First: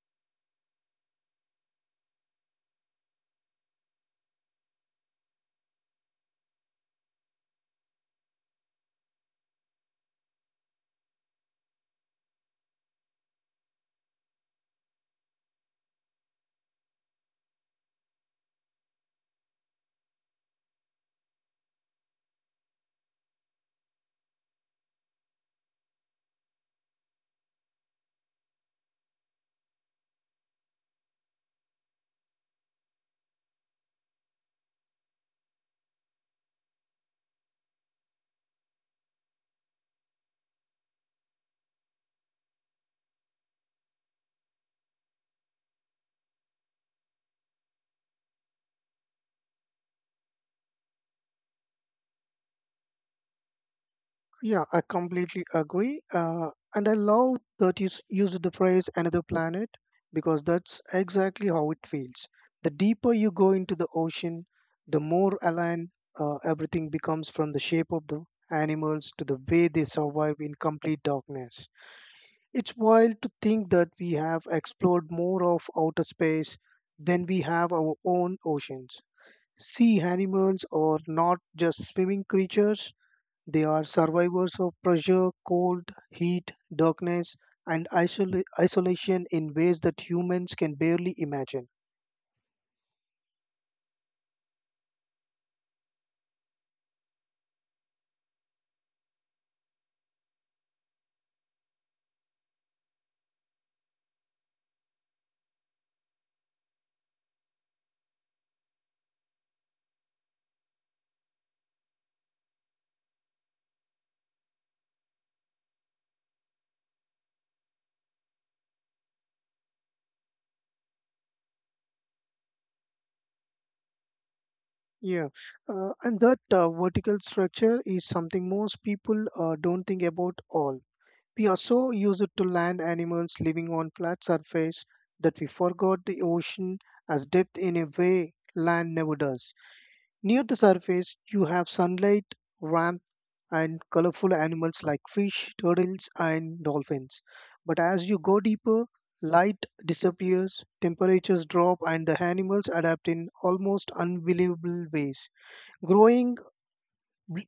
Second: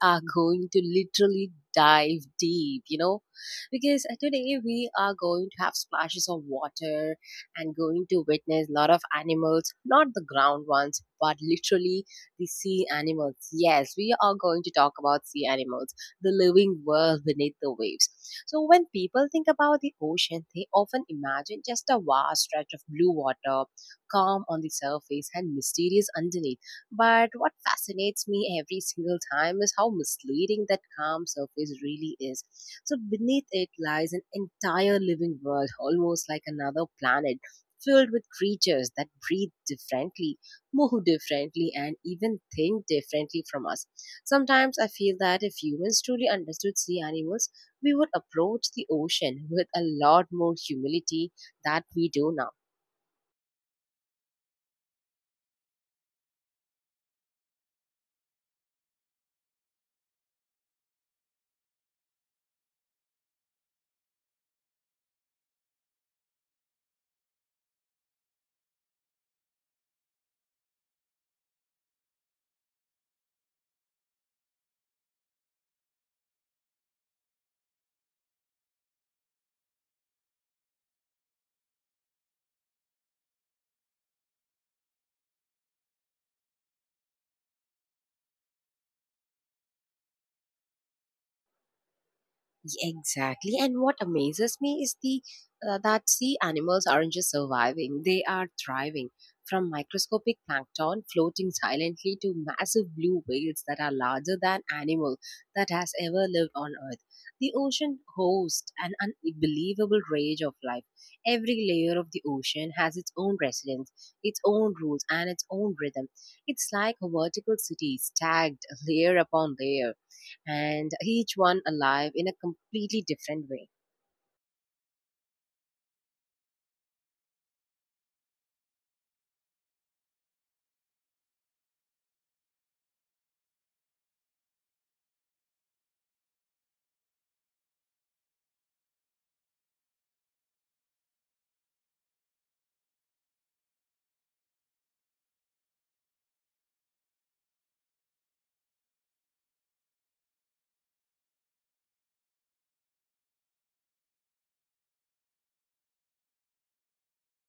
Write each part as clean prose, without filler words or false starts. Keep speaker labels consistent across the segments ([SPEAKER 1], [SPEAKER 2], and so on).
[SPEAKER 1] are going to literally dive deep, because today we are going to have splashes of water and going to witness a lot of animals, not the ground ones, but literally the sea animals. Yes, we are going to talk about sea animals, the living world beneath the waves. So, when people think about the ocean, they often imagine just a vast stretch of blue water calm on the surface and mysterious underneath. But what fascinates me every single time is how misleading that calm surface really is. So beneath it lies an entire living world, almost like another planet, filled with creatures that breathe differently, move differently, and even think differently from us. Sometimes I feel that if humans truly understood sea animals, we would approach the ocean with a lot more humility that we do now.
[SPEAKER 2] Yeah, I completely agree. And I love that used the phrase another planet because that's exactly how it feels. The deeper you go into the ocean, the more alien everything becomes, from the shape of the animals to the way they survive in complete darkness. It's wild to think that we have explored more of outer space than we have our own oceans. Sea animals are not just swimming creatures, they are survivors of pressure, cold, heat, darkness, and isolation in ways that humans can barely imagine.
[SPEAKER 1] Exactly. And what amazes me is the that sea animals aren't just surviving, they are thriving. From microscopic plankton floating silently to massive blue whales that are larger than animal that has ever lived on earth. The ocean hosts an unbelievable range of life. Every layer of the ocean has its own residence, its own rules and its own rhythm. It's like a vertical city stacked layer upon layer and each one alive in a completely different way.
[SPEAKER 2] Yeah, and that vertical structure is something most people don't think about all. We are so used to land animals living on flat surface that we forgot the ocean has depth in a way land never does. Near the surface, you have sunlight, warmth, and colorful animals like fish, turtles, and dolphins. But as you go deeper, light disappears, temperatures drop, and the animals adapt in almost unbelievable ways, growing bl-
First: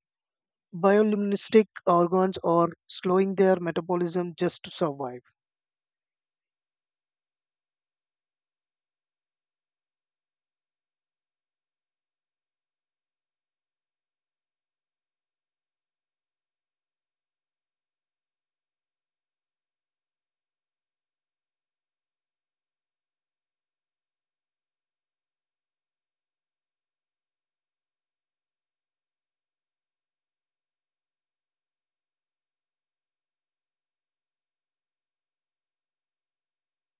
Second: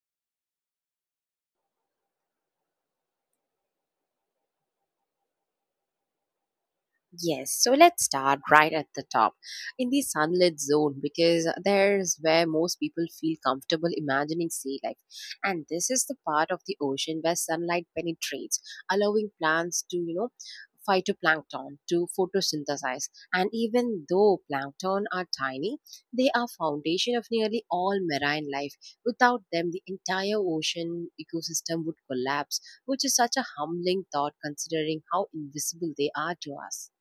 [SPEAKER 2] bioluminescent organs or slowing their metabolism just to survive.
[SPEAKER 1] Yes, so let's start right at the top in the sunlit zone because there's where most people feel comfortable imagining sea life. And this is the part of the ocean where sunlight penetrates, allowing plants to, you know, phytoplankton to photosynthesize. And even though plankton are tiny, they are foundation of nearly all marine life. Without them, the entire ocean ecosystem would collapse, which is such a humbling thought considering how invisible they are to us.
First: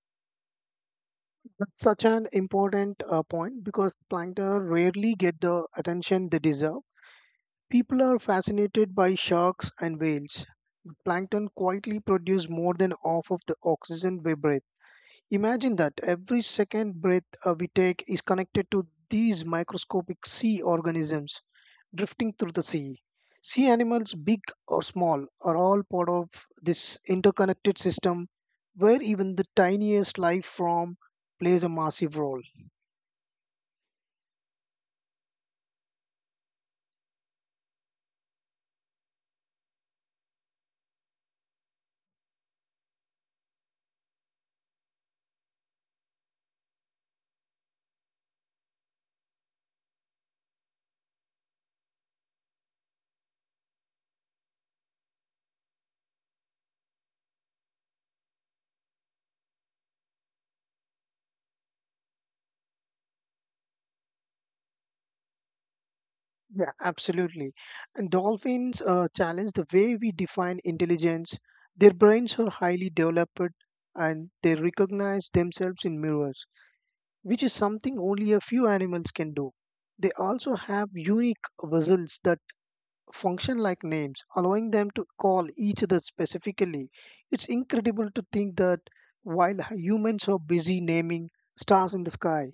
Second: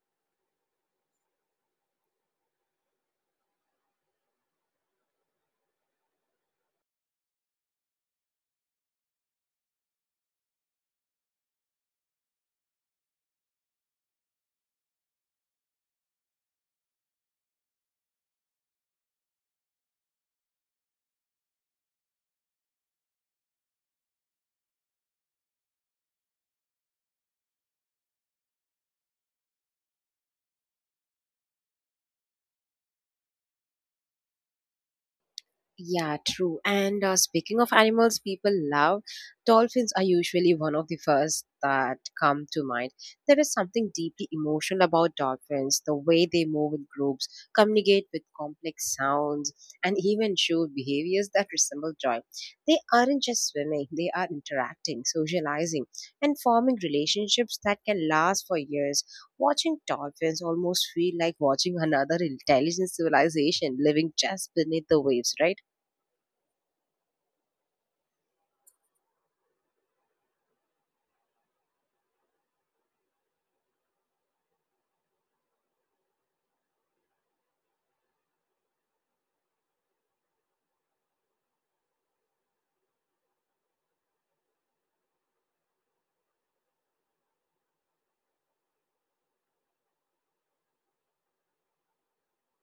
[SPEAKER 2] That's such an important point because plankton rarely get the attention they deserve. People are fascinated by sharks and whales. Plankton quietly produce more than half of the oxygen we breathe. Imagine that every second breath we take is connected to these microscopic sea organisms drifting through the sea. Sea animals, big or small, are all part of this interconnected system where even the tiniest life form plays a massive role.
[SPEAKER 1] Yeah, true. And speaking of animals people love, dolphins are usually one of the first that come to mind. There is something deeply emotional about dolphins, the way they move in groups, communicate with complex sounds, and even show behaviors that resemble joy. They aren't just swimming, they are interacting, socializing, and forming relationships that can last for years. Watching dolphins almost feel like watching another intelligent civilization living just beneath the waves, right?
[SPEAKER 2] Yeah, absolutely. And dolphins challenge the way we define intelligence. Their brains are highly developed, and they recognize themselves in mirrors, which is something only a few animals can do. They also have unique whistles that function like names, allowing them to call each other specifically. It's incredible to think that while humans are busy naming stars in the sky,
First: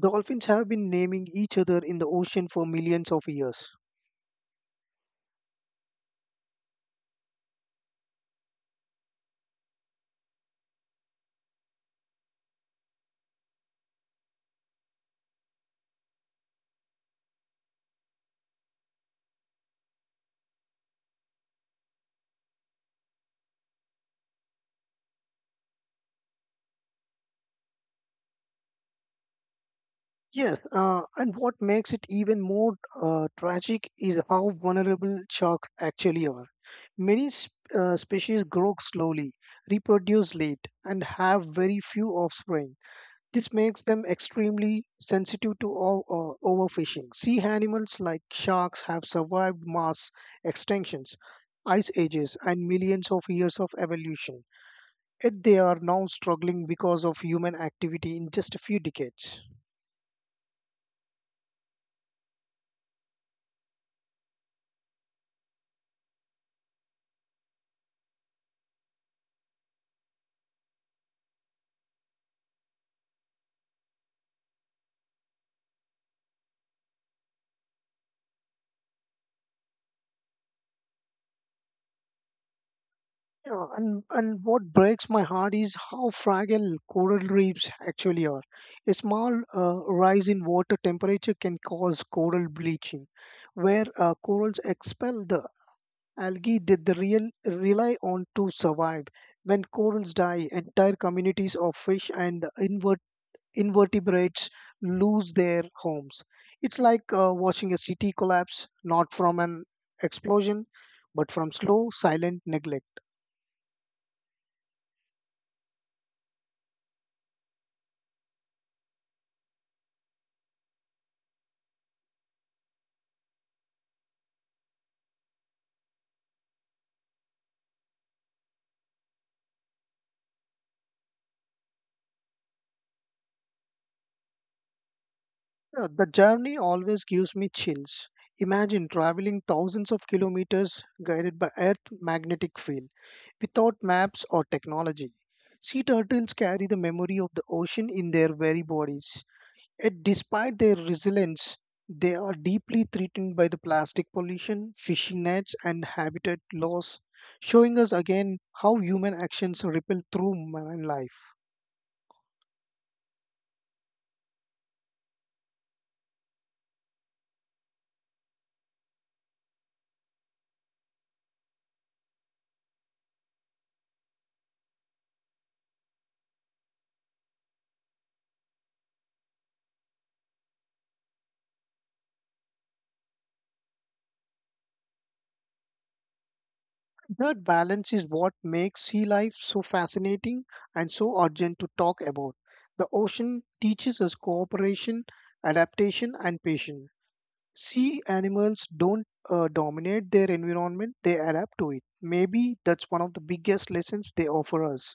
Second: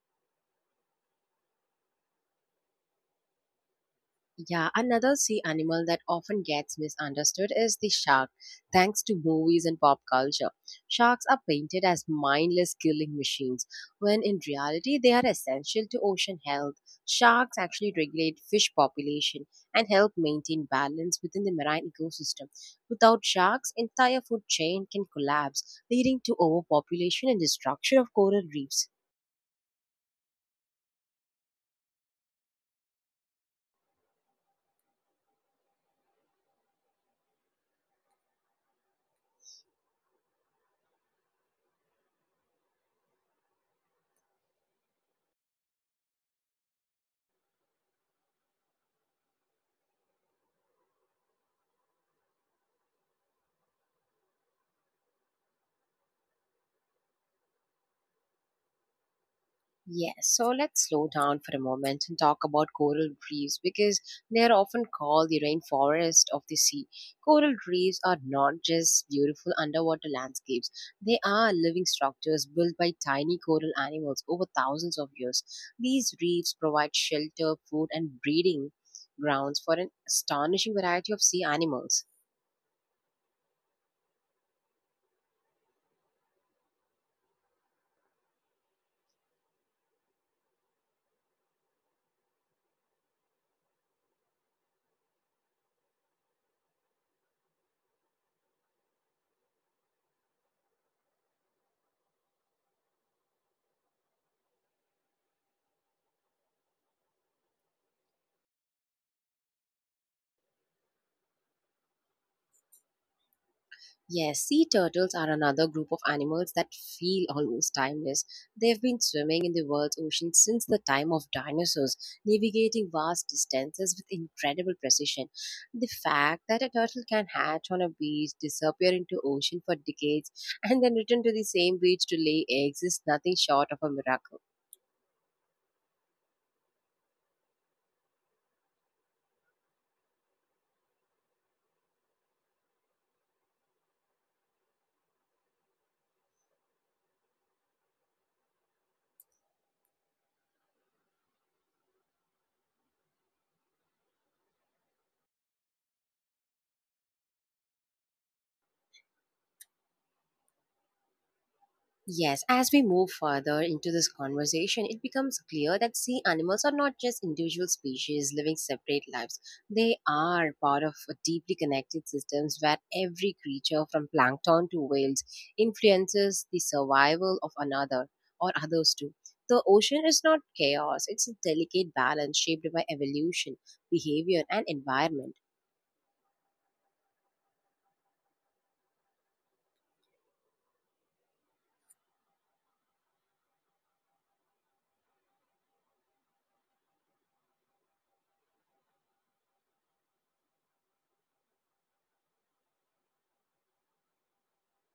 [SPEAKER 2] dolphins have been naming each other in the ocean for millions of years.
[SPEAKER 1] Yeah, another sea animal that often gets misunderstood is the shark, thanks to movies and pop culture. Sharks are painted as mindless killing machines, when in reality they are essential to ocean health. Sharks actually regulate fish population and help maintain balance within the marine ecosystem. Without sharks, entire food chain can collapse, leading to overpopulation and destruction of coral reefs.
[SPEAKER 2] Yes, and what makes it even more tragic is how vulnerable sharks actually are. Many species grow slowly, reproduce late, and have very few offspring. This makes them extremely sensitive to overfishing. Sea animals like sharks have survived mass extinctions, ice ages, and millions of years of evolution, yet they are now struggling because of human activity in just a few decades.
[SPEAKER 1] Yes, so let's slow down for a moment and talk about coral reefs because they are often called the rainforest of the sea. Coral reefs are not just beautiful underwater landscapes, they are living structures built by tiny coral animals over thousands of years. These reefs provide shelter, food, and breeding grounds for an astonishing variety of sea animals.
[SPEAKER 2] Yeah, and what breaks my heart is how fragile coral reefs actually are. A small rise in water temperature can cause coral bleaching, where corals expel the algae that they real, rely on to survive. When corals die, entire communities of fish and invertebrates lose their homes. It's like watching a city collapse, not from an explosion, but from slow, silent neglect.
[SPEAKER 1] Yes, sea turtles are another group of animals that feel almost timeless. They've been swimming in the world's oceans since the time of dinosaurs, navigating vast distances with incredible precision. The fact that a turtle can hatch on a beach, disappear into ocean for decades, and then return to the same beach to lay eggs is nothing short of a miracle.
[SPEAKER 2] Yeah, the journey always gives me chills. Imagine traveling thousands of kilometers guided by Earth magnetic field without maps or technology. Sea turtles carry the memory of the ocean in their very bodies. Yet despite their resilience, they are deeply threatened by the plastic pollution, fishing nets, and habitat loss, showing us again how human actions ripple through marine life.
[SPEAKER 1] Yes, as we move further into this conversation, it becomes clear that sea animals are not just individual species living separate lives. They are part of a deeply connected systems where every creature from plankton to whales influences the survival of another or others too. The ocean is not chaos, it's a delicate balance shaped by evolution, behavior, and environment.
[SPEAKER 2] That balance is what makes sea life so fascinating and so urgent to talk about. The ocean teaches us cooperation, adaptation, and patience. Sea animals don't dominate their environment, they adapt to it. Maybe that's one of the biggest lessons they offer us.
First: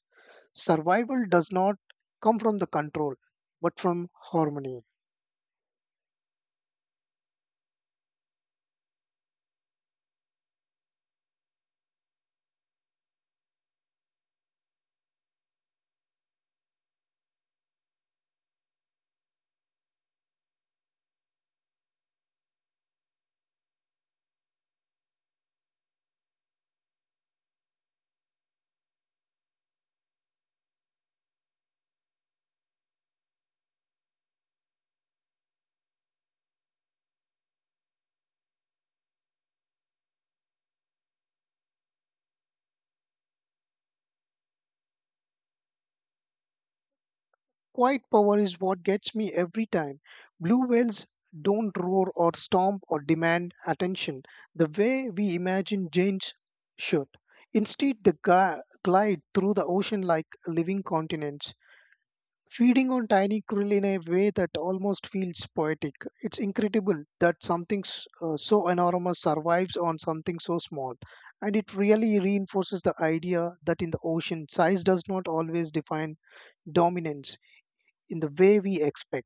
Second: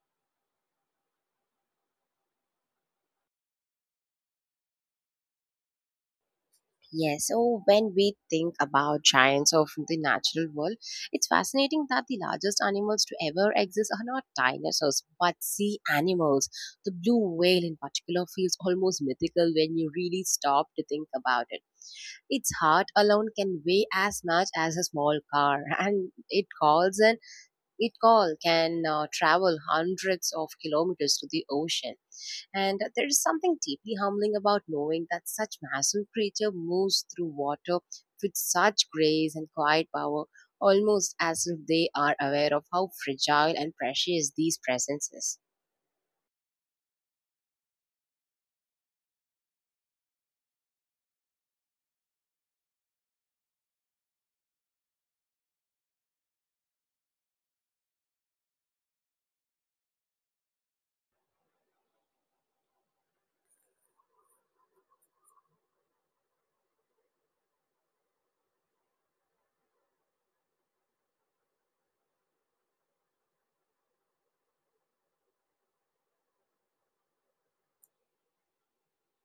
[SPEAKER 2] Survival does not come from the control, but from harmony.
[SPEAKER 1] Yes, so when we think about giants of the natural world, it's fascinating that the largest animals to ever exist are not dinosaurs but sea animals. The blue whale, in particular, feels almost mythical when you really stop to think about it. Its heart alone can weigh as much as a small car, and it call can travel hundreds of kilometers to the ocean. And there is something deeply humbling about knowing that such massive creature moves through water with such grace and quiet power, almost as if they are aware of how fragile and precious these presences.
[SPEAKER 2] Quiet power is what gets me every time. Blue whales don't roar or stomp or demand attention the way we imagine giants should. Instead, they glide through the ocean like living continents, feeding on tiny krill in a way that almost feels poetic. It's incredible that something so enormous survives on something so small. And it really reinforces the idea that in the ocean, size does not always define dominance in the way we expect.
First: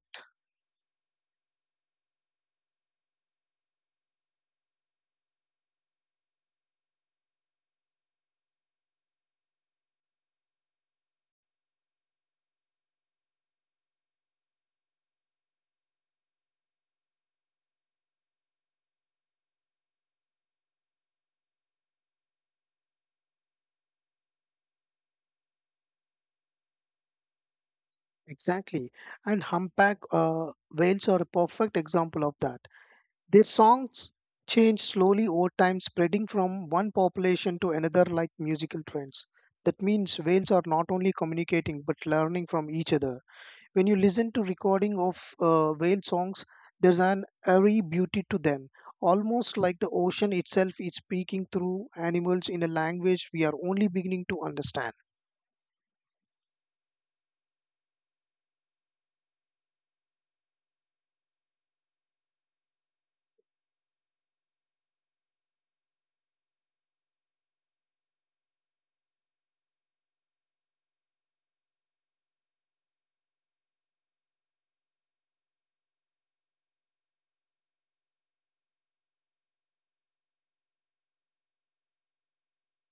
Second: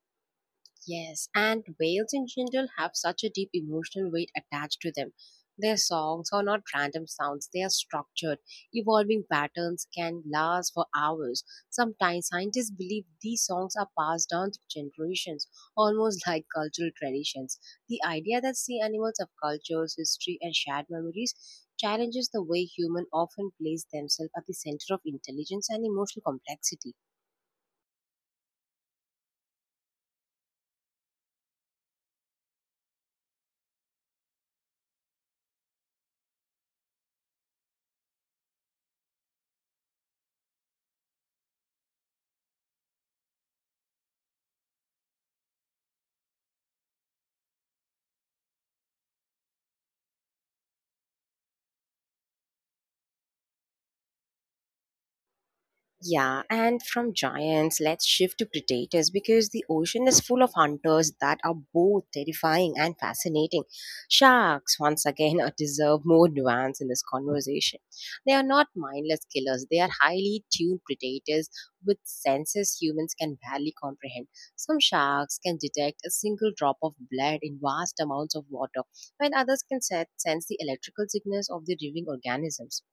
[SPEAKER 1] Yes, and whales in general have such a deep emotional weight attached to them. Their songs are not random sounds, they are structured. Evolving patterns can last for hours. Sometimes scientists believe these songs are passed down through generations, almost like cultural traditions. The idea that sea animals have cultures, history, and shared memories challenges the way humans often place themselves at the center of intelligence and emotional complexity.
[SPEAKER 2] Exactly. And Humpback Whales are a perfect example of that. Their songs change slowly over time, spreading from one population to another like musical trends. That means whales are not only communicating but learning from each other. When you listen to recording of whale songs, there's an airy beauty to them, almost like the ocean itself is speaking through animals in a language we are only beginning to understand.
[SPEAKER 1] Yeah, and from giants, let's shift to predators because the ocean is full of hunters that are both terrifying and fascinating. Sharks, once again, are deserve more nuance in this conversation. They are not mindless killers, they are highly tuned predators with senses humans can barely comprehend. Some sharks can detect a single drop of blood in vast amounts of water, while others can sense the electrical signals of the living organisms.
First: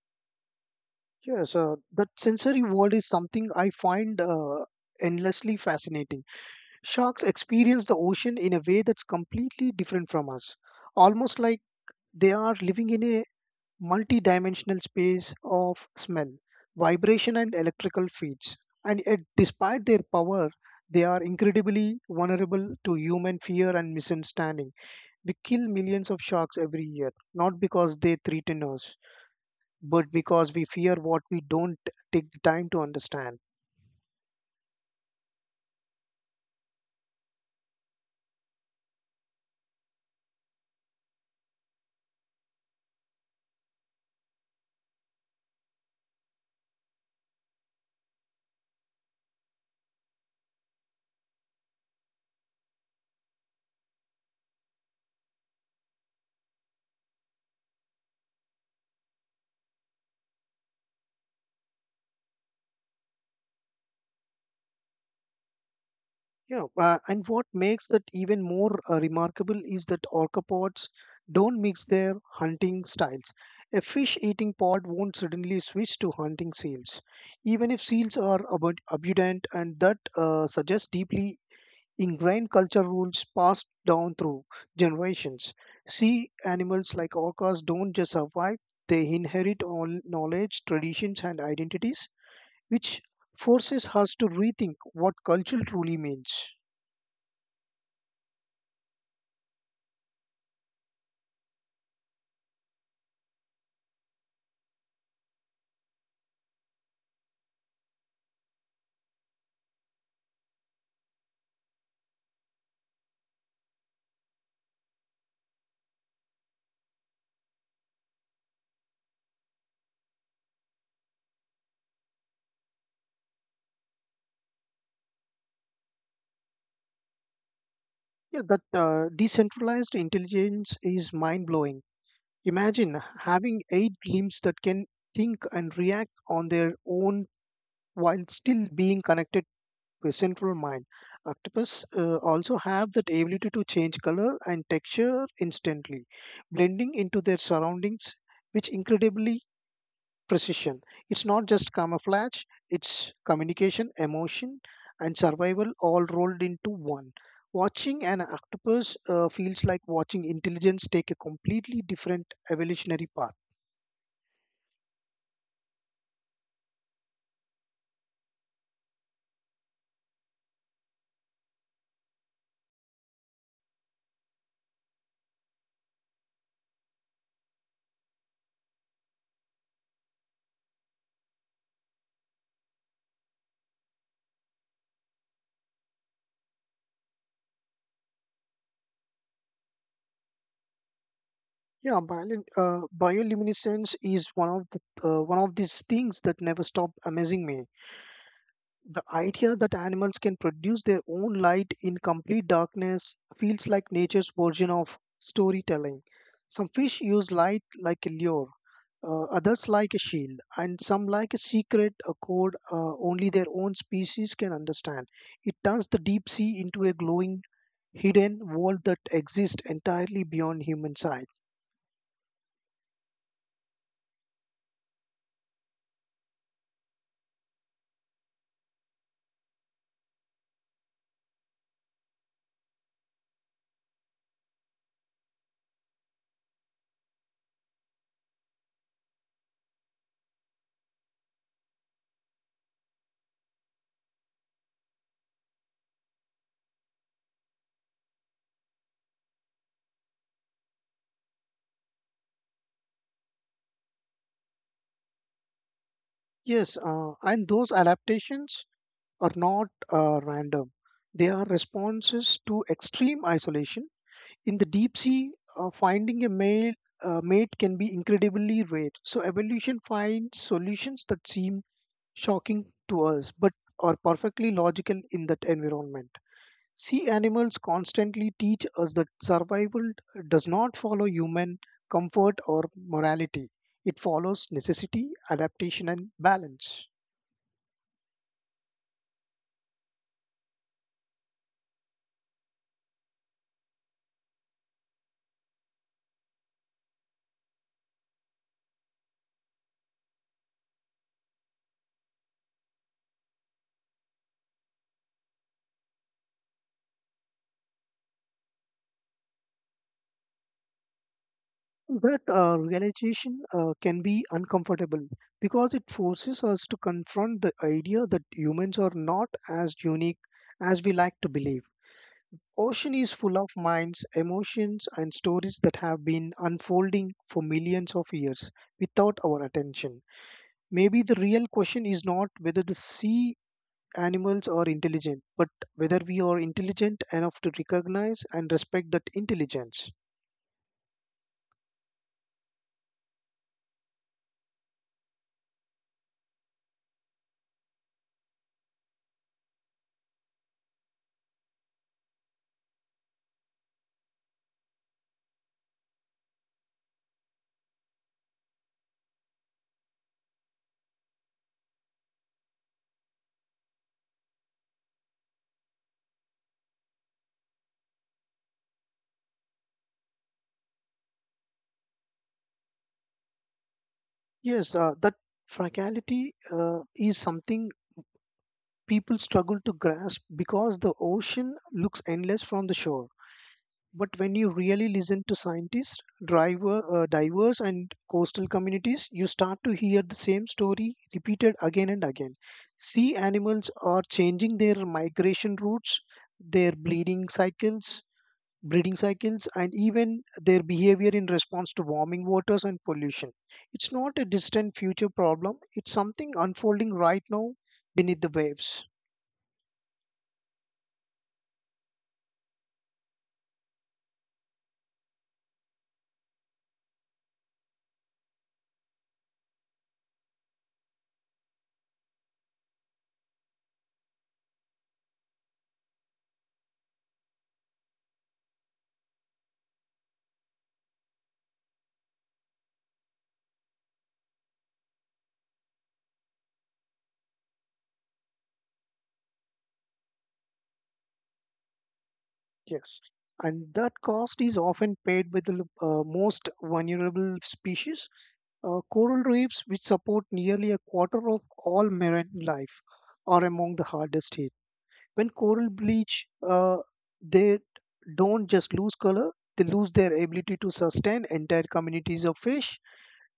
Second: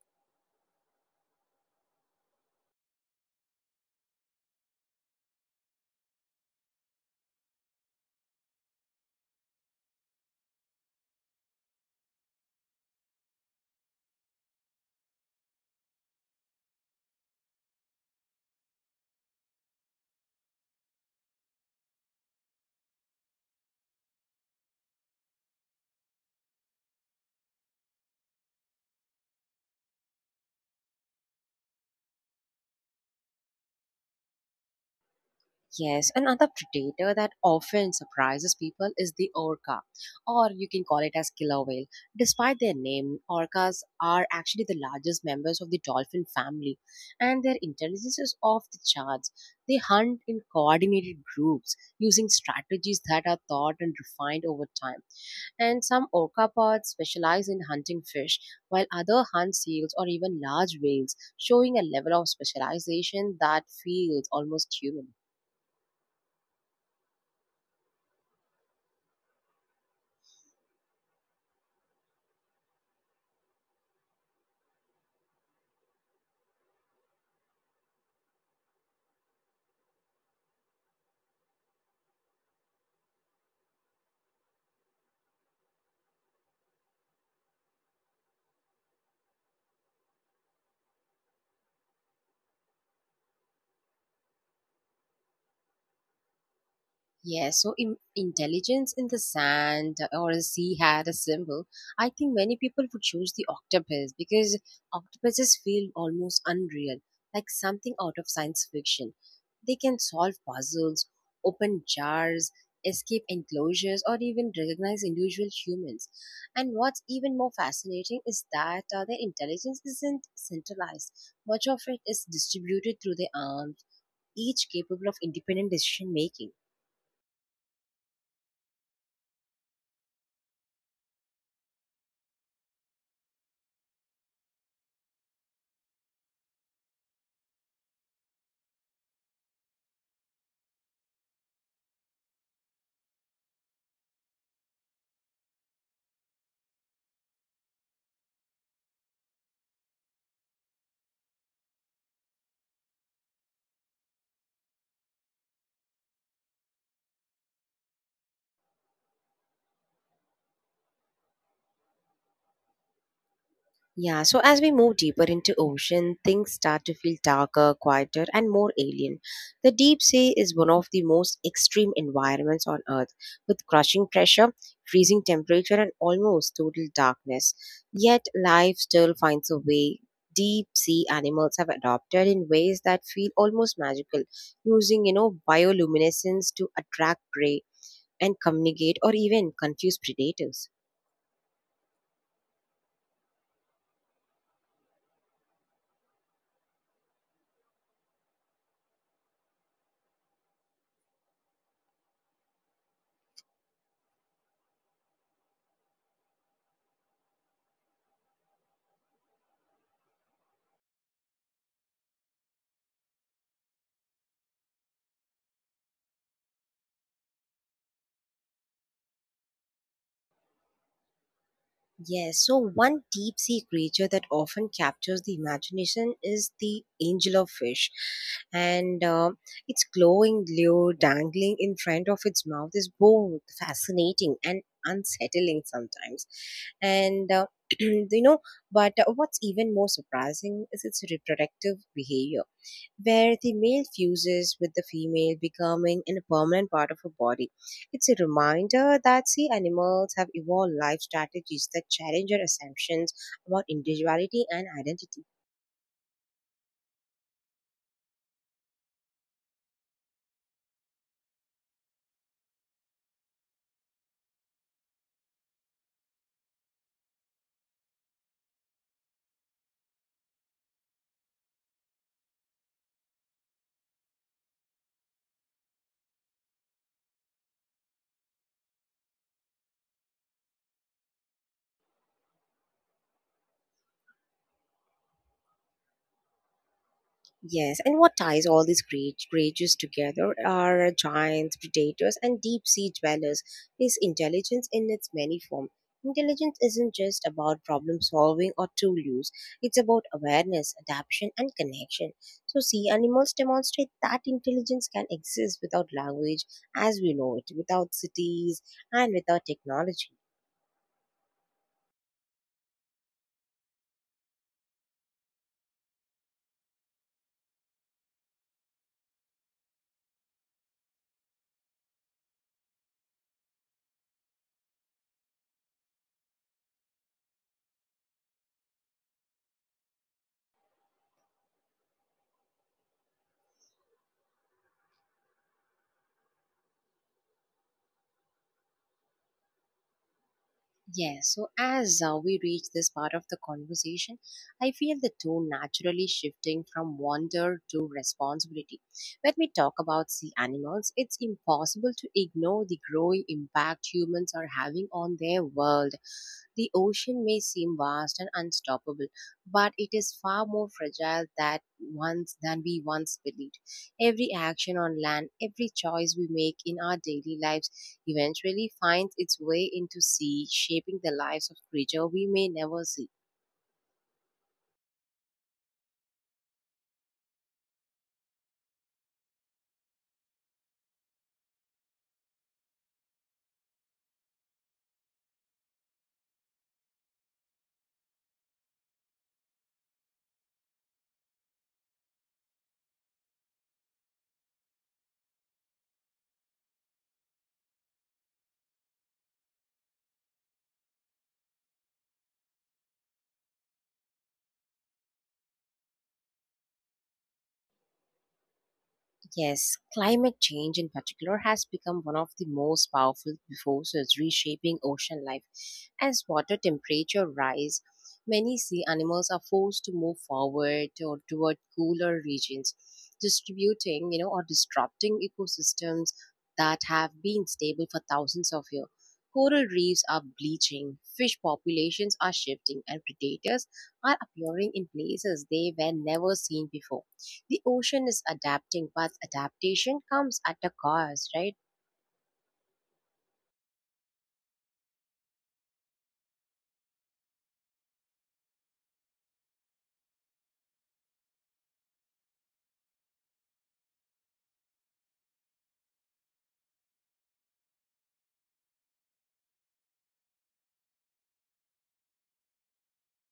[SPEAKER 2] Yes, that sensory world is something I find endlessly fascinating. Sharks experience the ocean in a way that's completely different from us, almost like they are living in a multi dimensional space of smell, vibration, and electrical fields. And yet, despite their power, they are incredibly vulnerable to human fear and misunderstanding. We kill millions of sharks every year, not because they threaten us, but because we fear what we don't take the time to understand.
[SPEAKER 1] Yes, another predator that often surprises people is the orca, or you can call it as killer whale. Despite their name, orcas are actually the largest members of the dolphin family, and their intelligence is off the charts. They hunt in coordinated groups using strategies that are thought and refined over time. And some orca pods specialize in hunting fish, while other hunt seals or even large whales, showing a level of specialization that feels almost human.
[SPEAKER 2] Yeah, and what makes that even more remarkable is that orcapods don't mix their hunting styles. A fish eating pod won't suddenly switch to hunting seals, even if seals are abundant, and that suggests deeply ingrained culture rules passed down through generations. Sea animals like orcas don't just survive, they inherit all knowledge, traditions, and identities, which forces us to rethink what culture truly means.
[SPEAKER 1] Yeah, so intelligence in the sand or a sea had a symbol. I think many people would choose the octopus because octopuses feel almost unreal, like something out of science fiction. They can solve puzzles, open jars, escape enclosures, or even recognize individual humans. And what's even more fascinating is that their intelligence isn't centralized, much of it is distributed through their arms, each capable of independent decision making.
[SPEAKER 2] Yeah, that decentralized intelligence is mind blowing. Imagine having eight limbs that can think and react on their own while still being connected to a central mind. Octopus also have that ability to change color and texture instantly, blending into their surroundings, which incredibly precision. It's not just camouflage, it's communication, emotion, and survival all rolled into one. Watching an octopus feels like watching intelligence take a completely different evolutionary path.
[SPEAKER 1] Yeah, so as we move deeper into ocean, things start to feel darker, quieter, and more alien. The deep sea is one of the most extreme environments on Earth, with crushing pressure, freezing temperature, and almost total darkness. Yet life still finds a way. Deep sea animals have adapted in ways that feel almost magical, using, bioluminescence to attract prey and communicate or even confuse predators.
[SPEAKER 2] Yeah, biolin bioluminescence is one of the one of these things that never stop amazing me. The idea that animals can produce their own light in complete darkness feels like nature's version of storytelling. Some fish use light like a lure, others like a shield, and some like a secret a code only their own species can understand. It turns the deep sea into a glowing, hidden world that exists entirely beyond human sight.
[SPEAKER 1] Yes, so one deep sea creature that often captures the imagination is the angel of fish. And its glowing lure dangling in front of its mouth is both fascinating and unsettling sometimes. And you know, but what's even more surprising is its reproductive behavior where the male fuses with the female, becoming a permanent part of her body. It's a reminder that sea animals have evolved life strategies that challenge our assumptions about individuality and identity.
[SPEAKER 2] Yes, and those adaptations are not random. They are responses to extreme isolation. In the deep sea, finding a male mate can be incredibly rare. So evolution finds solutions that seem shocking to us, but are perfectly logical in that environment. Sea animals constantly teach us that survival does not follow human comfort or morality. It follows necessity, adaptation, and balance.
[SPEAKER 1] Yes, and what ties all these great creatures together are giants, predators, and deep sea dwellers is intelligence in its many forms. Intelligence isn't just about problem solving or tool use, it's about awareness, adaptation, and connection. So, sea animals demonstrate that intelligence can exist without language as we know it, without cities, and without technology.
[SPEAKER 2] That realization can be uncomfortable because it forces us to confront the idea that humans are not as unique as we like to believe. Ocean is full of minds, emotions, and stories that have been unfolding for millions of years without our attention. Maybe the real question is not whether the sea animals are intelligent, but whether we are intelligent enough to recognize and respect that intelligence.
[SPEAKER 1] Yes, so as we reach this part of the conversation, I feel the tone naturally shifting from wonder to responsibility. When we talk about sea animals, it's impossible to ignore the growing impact humans are having on their world. The ocean may seem vast and unstoppable, but it is far more fragile that once than we once believed. Every action on land, every choice we make in our daily lives eventually finds its way into sea, shaping the lives of creatures we may never see.
[SPEAKER 2] Yes, that fragility is something people struggle to grasp because the ocean looks endless from the shore. But when you really listen to scientists, divers, and coastal communities, you start to hear the same story repeated again and again. Sea animals are changing their migration routes, their breeding cycles, breeding cycles, and even their behavior in response to warming waters and pollution. It's not a distant future problem, it's something unfolding right now beneath the waves.
[SPEAKER 1] Yes, climate change in particular has become one of the most powerful forces reshaping ocean life. As water temperature rise, many sea animals are forced to move forward or toward cooler regions, distributing, or disrupting ecosystems that have been stable for thousands of years. Coral reefs are bleaching, fish populations are shifting, and predators are appearing in places they were never seen before the ocean is adapting, but adaptation comes at a cost, right?
[SPEAKER 2] Yes. And that cost is often paid by the most vulnerable species. Coral reefs, which support nearly a quarter of all marine life, are among the hardest hit. When coral bleach, they don't just lose color, they lose their ability to sustain entire communities of fish,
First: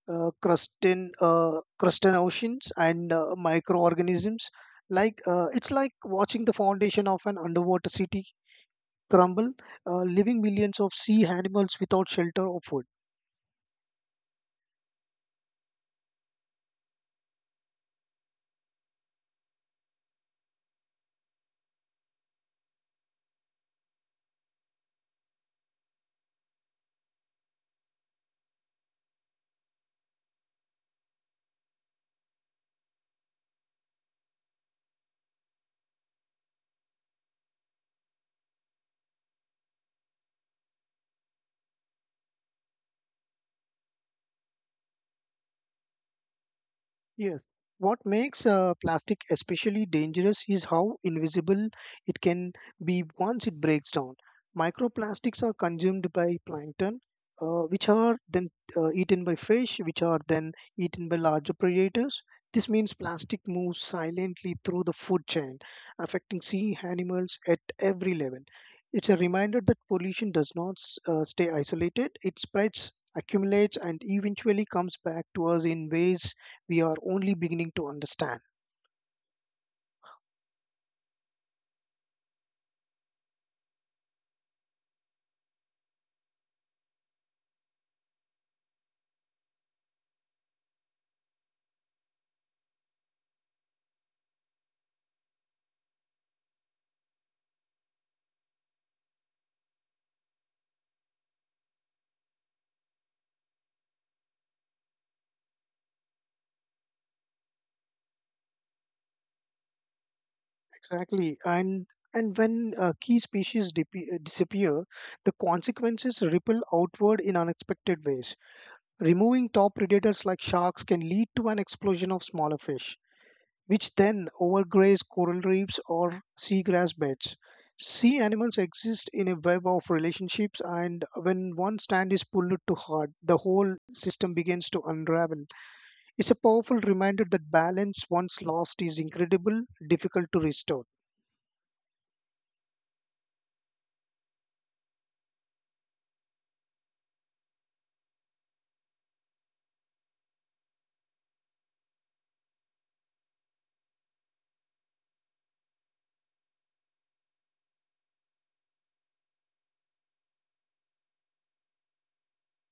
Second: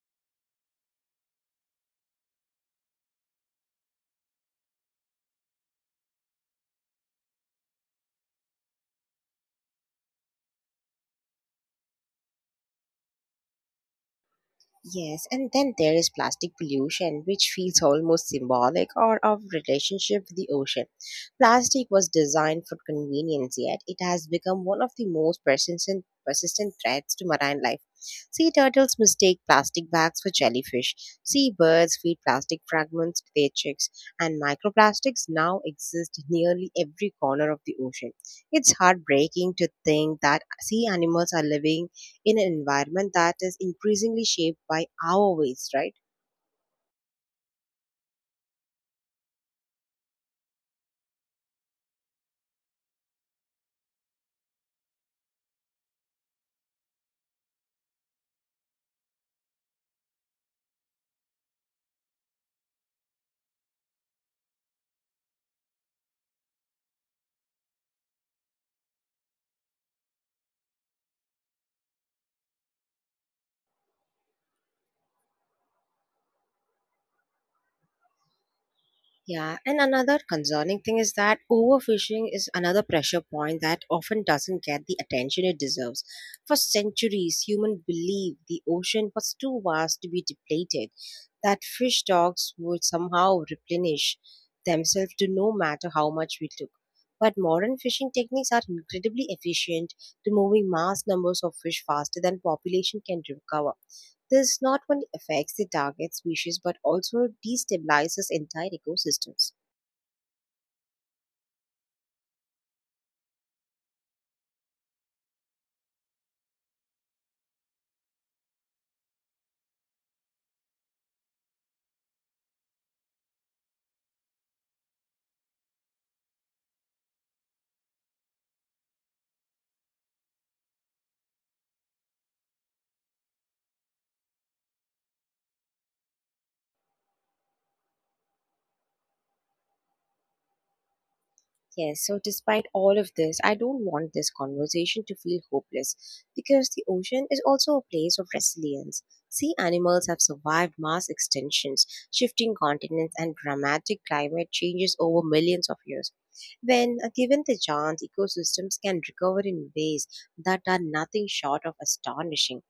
[SPEAKER 2] crustan crustaceans, and microorganisms. Like it's like watching the foundation of an underwater city crumble, leaving millions of sea animals without shelter or food.
[SPEAKER 1] Yes, and then there is plastic pollution, which feels almost symbolic or of relationship with the ocean. Plastic was designed for convenience, yet it has become one of the most persistent threats to marine life. Sea turtles mistake plastic bags for jellyfish. Seabirds feed plastic fragments to their chicks, and microplastics now exist nearly every corner of the ocean. It's heartbreaking to think that sea animals are living in an environment that is increasingly shaped by our ways, right?
[SPEAKER 2] Yes. What makes plastic especially dangerous is how invisible it can be once it breaks down. Microplastics are consumed by plankton, which are then eaten by fish, which are then eaten by larger predators. This means plastic moves silently through the food chain, affecting sea animals at every level. It's a reminder that pollution does not stay isolated, it spreads, accumulates, and eventually comes back to us in ways we are only beginning to understand.
[SPEAKER 1] Yeah, and another concerning thing is that overfishing is another pressure point that often doesn't get the attention it deserves. For centuries, humans believed the ocean was too vast to be depleted, that fish stocks would somehow replenish themselves to no matter how much we took. But modern fishing techniques are incredibly efficient to moving mass numbers of fish faster than population can recover. This not only affects the target species but also destabilizes entire ecosystems.
[SPEAKER 2] Exactly. And when key species disappear, the consequences ripple outward in unexpected ways. Removing top predators like sharks can lead to an explosion of smaller fish, which then overgraze coral reefs or seagrass beds. Sea animals exist in a web of relationships, and when one strand is pulled too hard, the whole system begins to unravel. It's a powerful reminder that balance once lost is incredible, difficult to restore.
[SPEAKER 1] Yes, so despite all of this, I don't want this conversation to feel hopeless because the ocean is also a place of resilience. Sea animals have survived mass extinctions, shifting continents, and dramatic climate changes over millions of years. When given the chance, ecosystems can recover in ways that are nothing short of astonishing.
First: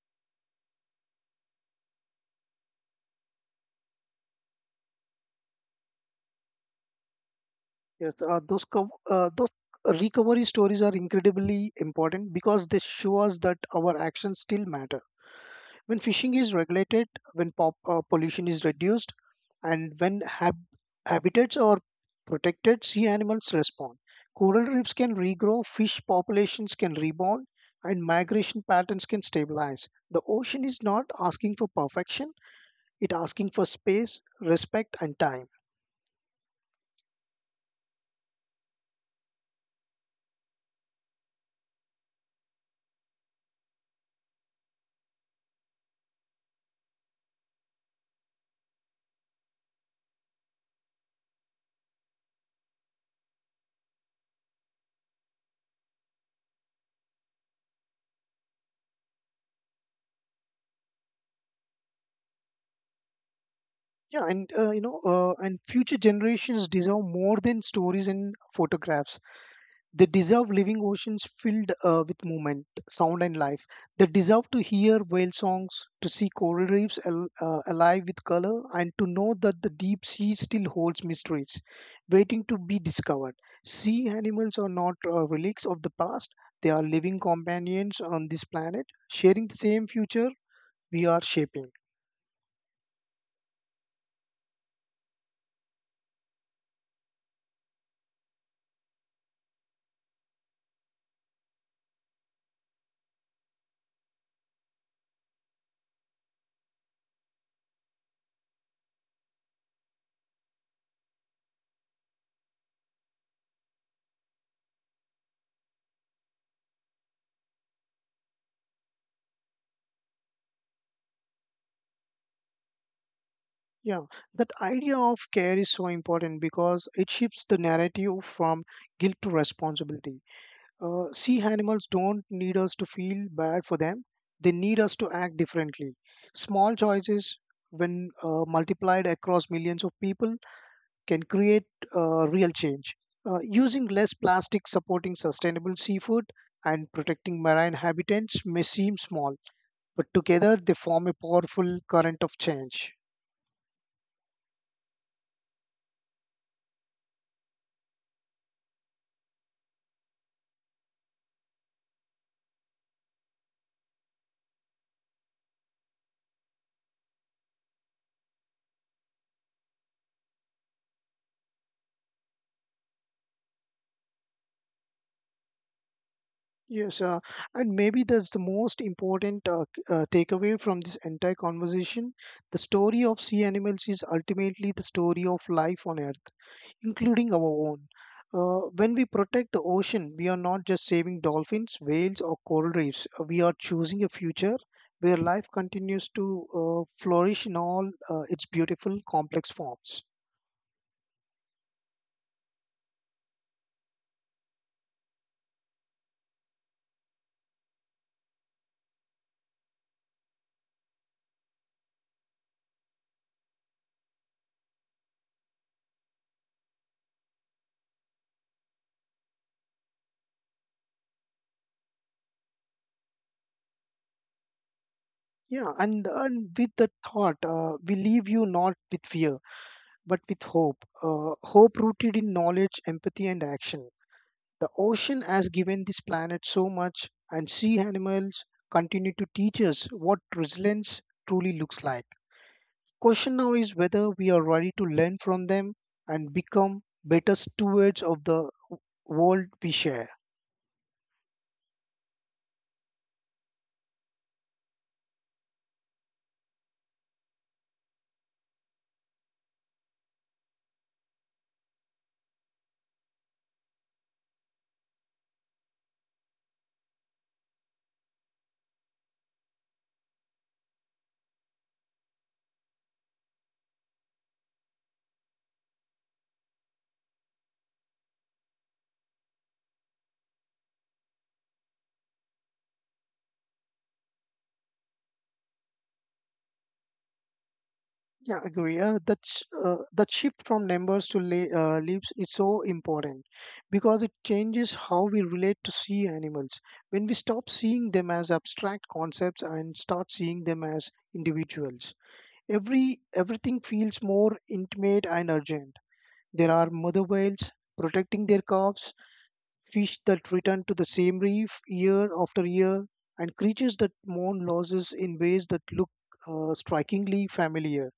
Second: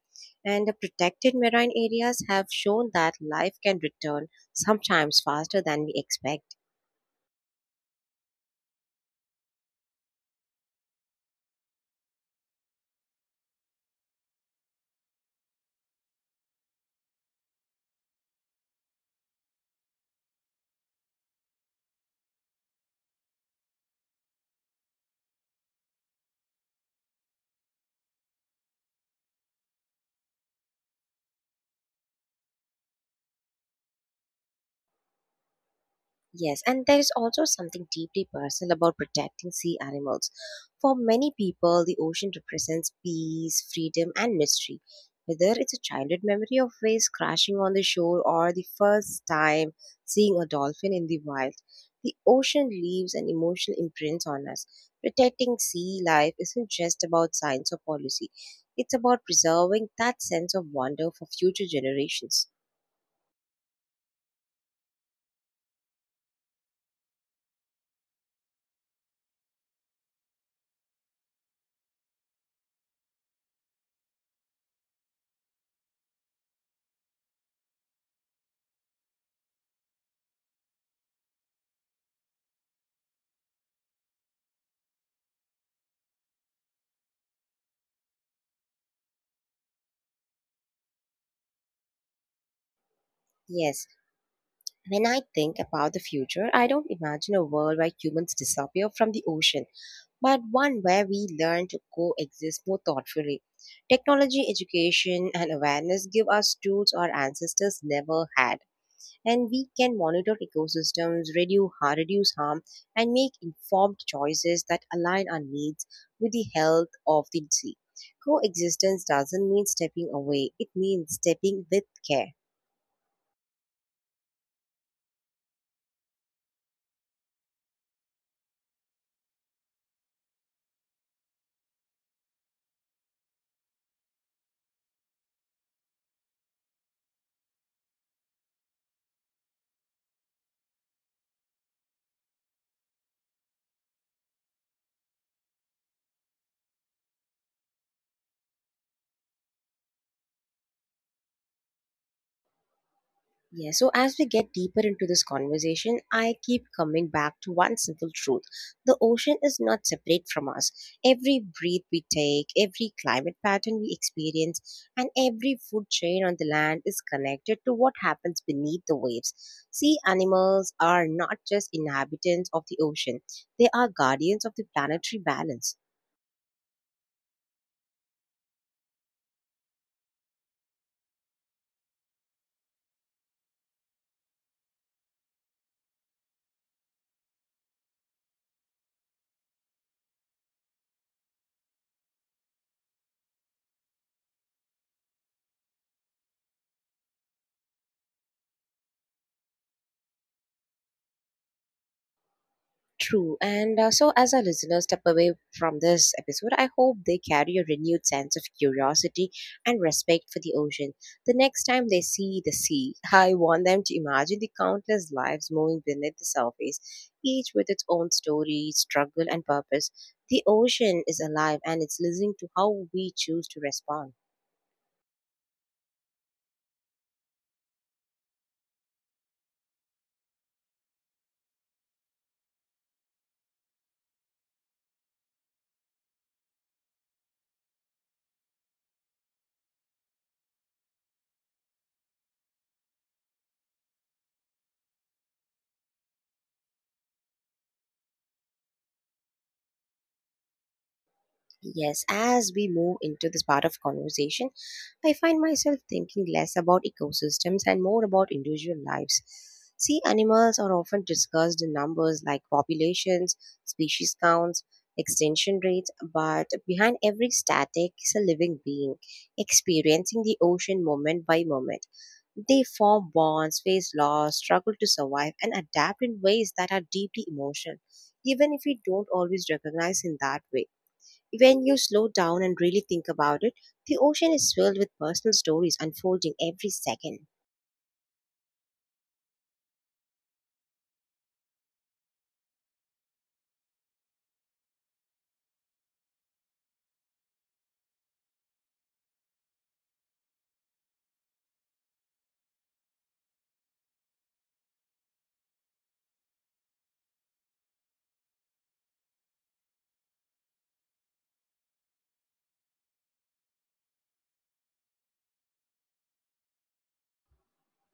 [SPEAKER 1] And the protected marine areas have shown that life can return sometimes faster than we expect.
[SPEAKER 2] Yes, those recovery stories are incredibly important because they show us that our actions still matter. When fishing is regulated, when pollution is reduced, and when habitats are protected, sea animals respond. Coral reefs can regrow, fish populations can rebound, and migration patterns can stabilize. The ocean is not asking for perfection; it asking for space, respect, and time.
[SPEAKER 1] Yes, and there is also something deeply personal about protecting sea animals. For many people, the ocean represents peace, freedom, and mystery. Whether it's a childhood memory of waves crashing on the shore or the first time seeing a dolphin in the wild, the ocean leaves an emotional imprint on us. Protecting sea life isn't just about science or policy, it's about preserving that sense of wonder for future generations.
[SPEAKER 2] And future generations deserve more than stories and photographs. They deserve living oceans filled with movement, sound, and life. They deserve to hear whale songs, to see coral reefs alive with color, and to know that the deep sea still holds mysteries waiting to be discovered. Sea animals are not relics of the past, they are living companions on this planet, sharing the same future we are shaping.
[SPEAKER 1] Yes, when I think about the future, I don't imagine a world where humans disappear from the ocean, but one where we learn to coexist more thoughtfully. Technology, education, and awareness give us tools our ancestors never had, and we can monitor ecosystems, reduce harm, and make informed choices that align our needs with the health of the sea. Coexistence doesn't mean stepping away, it means stepping with care.
[SPEAKER 2] Yeah, that idea of care is so important because it shifts the narrative from guilt to responsibility. See, animals don't need us to feel bad for them. They need us to act differently. Small choices, when multiplied across millions of people, can create real change. Using less plastic, supporting sustainable seafood, and protecting marine habitats may seem small, but together they form a powerful current of change.
[SPEAKER 1] Yeah, so as we get deeper into this conversation, I keep coming back to one simple truth. The ocean is not separate from us. Every breath we take, every climate pattern we experience, and every food chain on the land is connected to what happens beneath the waves. Sea animals are not just inhabitants of the ocean, they are guardians of the planetary balance.
[SPEAKER 2] Yes, uh, and maybe that's the most important takeaway from this entire conversation. The story of sea animals is ultimately the story of life on Earth, including our own. When we protect the ocean, we are not just saving dolphins, whales, or coral reefs. We are choosing a future where life continues to flourish in all its beautiful, complex forms.
[SPEAKER 1] True. And so, as our listeners step away from this episode, I hope they carry a renewed sense of curiosity and respect for the ocean. The next time they see the sea, I want them to imagine the countless lives moving beneath the surface, each with its own story, struggle, and purpose. The ocean is alive and it's listening to how we choose to respond.
[SPEAKER 2] And with that thought, we leave you not with fear but with hope. Hope rooted in knowledge, empathy, and action. The ocean has given this planet so much, and sea animals continue to teach us what resilience truly looks like. Question now is whether we are ready to learn from them and become better stewards of the world we share.
[SPEAKER 1] Yes, as we move into this part of conversation, I find myself thinking less about ecosystems and more about individual lives. See, animals are often discussed in numbers like populations, species counts, extinction rates, but behind every static is a living being experiencing the ocean moment by moment. They form bonds, face loss, struggle to survive, and adapt in ways that are deeply emotional, even if we don't always recognize in that way. When you slow down and really think about it, the ocean is filled with personal stories unfolding every second.
[SPEAKER 2] Yeah, agree. That shift from numbers to la leaves is so important because it changes how we relate to sea animals. When we stop seeing them as abstract concepts and start seeing them as individuals, everything feels more intimate and urgent. There are mother whales protecting their calves, fish that return to the same reef year after year, and creatures that mourn losses in ways that look strikingly familiar.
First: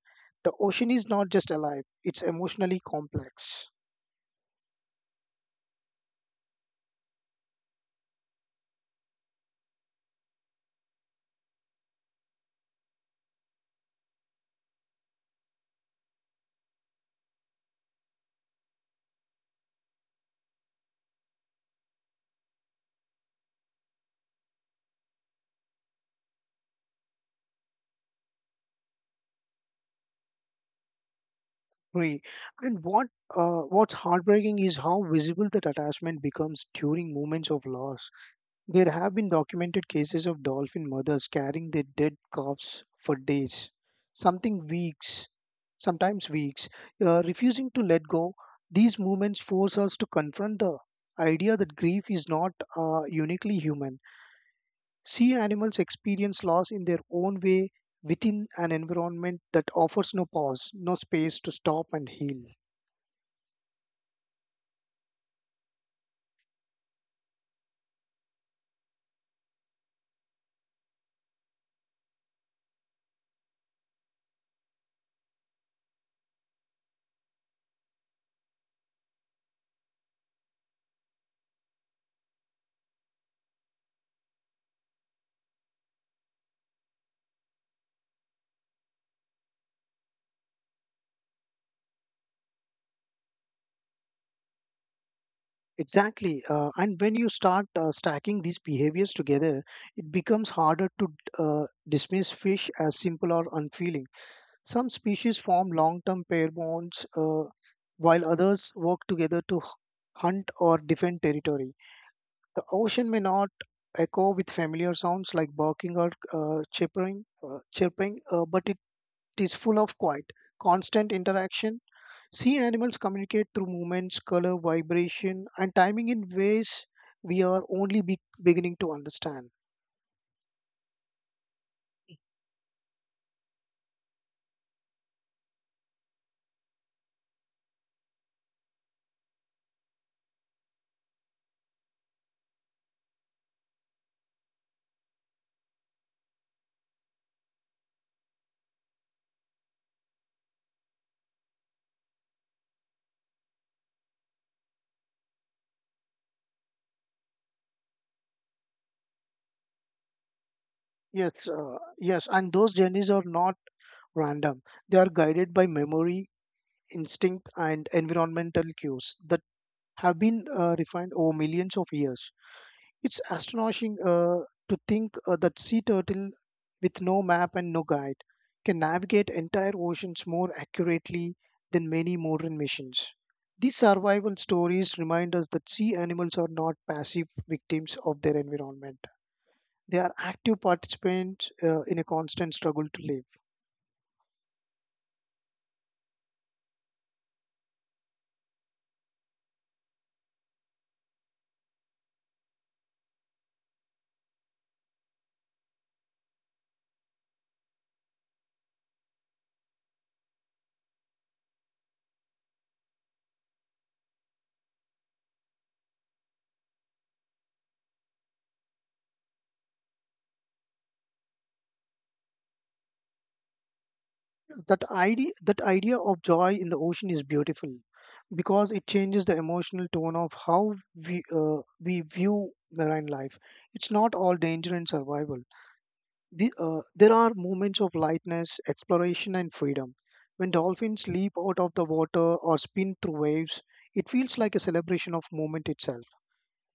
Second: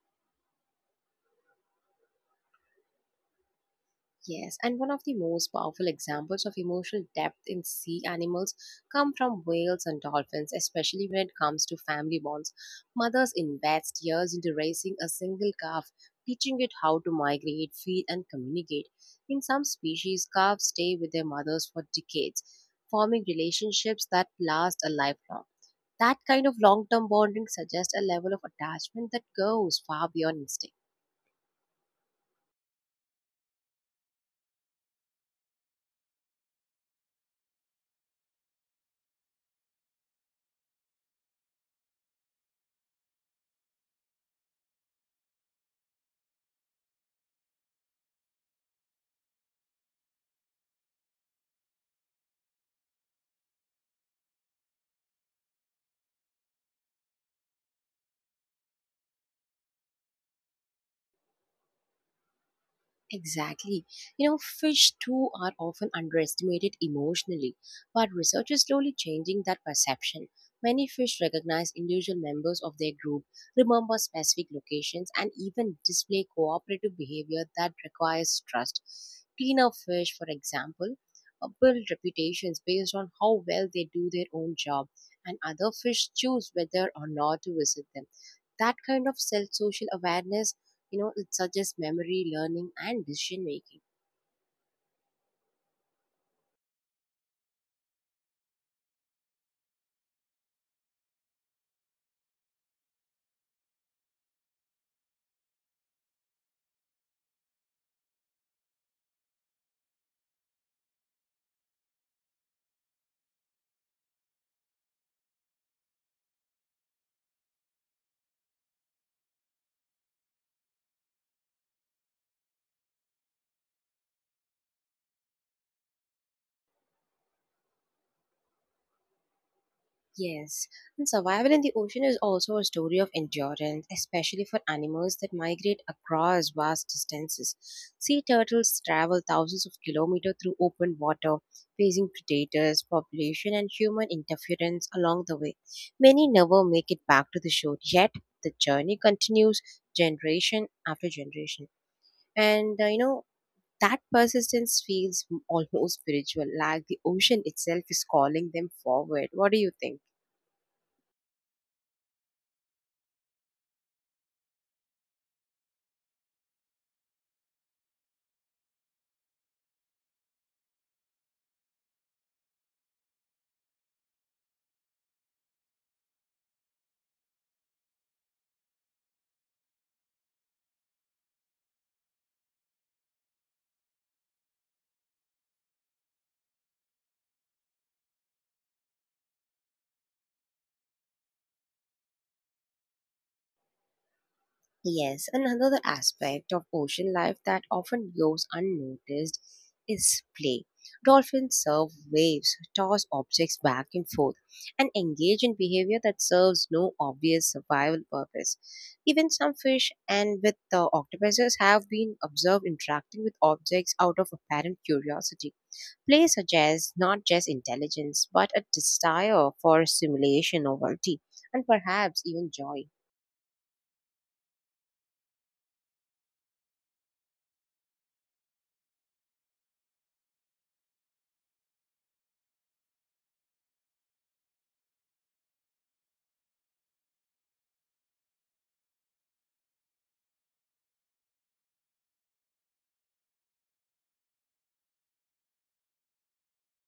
[SPEAKER 2] The ocean is not just alive; it's emotionally complex.
[SPEAKER 1] Yes, and one of the most powerful examples of emotional depth in sea animals come from whales and dolphins, especially when it comes to family bonds. Mothers invest years into raising a single calf, teaching it how to migrate, feed, and communicate. In some species, calves stay with their mothers for decades, forming relationships that last a lifetime. That kind of long term bonding suggests a level of attachment that goes far beyond instinct.
[SPEAKER 2] Right. And what what's heartbreaking is how visible that attachment becomes during moments of loss. There have been documented cases of dolphin mothers carrying their dead calves for days, something weeks, sometimes weeks, refusing to let go. These movements force us to confront the idea that grief is not uniquely human. Sea animals experience loss in their own way within an environment that offers no pause, no space to stop and heal.
[SPEAKER 1] Exactly. You know, fish too are often underestimated emotionally, but research is slowly changing that perception. Many fish recognize individual members of their group, remember specific locations, and even display cooperative behavior that requires trust. Cleaner fish, for example, build reputations based on how well they do their own job, and other fish choose whether or not to visit them. That kind of self social awareness, you know, it suggests memory, learning, and decision making.
[SPEAKER 2] Exactly. And when you start stacking these behaviors together, it becomes harder to dismiss fish as simple or unfeeling. Some species form long term pair bonds, while others work together to hunt or defend territory. The ocean may not echo with familiar sounds like barking or chirping but it is full of quiet, constant interaction. Sea animals communicate through movements, color, vibration, and timing in ways we are only beginning to understand.
[SPEAKER 1] Yes, and survival in the ocean is also a story of endurance, especially for animals that migrate across vast distances. Sea turtles travel thousands of kilometers through open water, facing predators, population, and human interference along the way. Many never make it back to the shore, yet the journey continues generation after generation. And uh, you know, That persistence feels almost spiritual, like the ocean itself is calling them forward. What do you think?
[SPEAKER 2] Yes, and those journeys are not random. They are guided by memory, instinct, and environmental cues that have been refined over millions of years. It's astonishing to think that sea turtle with no map and no guide can navigate entire oceans more accurately than many modern missions. These survival stories remind us that sea animals are not passive victims of their environment. They are active participants in a constant struggle to live.
[SPEAKER 1] Yes, another aspect of ocean life that often goes unnoticed is play. Dolphins surf waves, toss objects back and forth, and engage in behavior that serves no obvious survival purpose. Even some fish and with the octopuses have been observed interacting with objects out of apparent curiosity. Play suggests not just intelligence, but a desire for stimulation, novelty, and perhaps even joy.
[SPEAKER 2] That idea of joy in the ocean is beautiful because it changes the emotional tone of how we uh, we view marine life. It's not all danger and survival. There are moments of lightness exploration and freedom. When dolphins leap out of the water or spin through waves, it feels like a celebration of moment itself.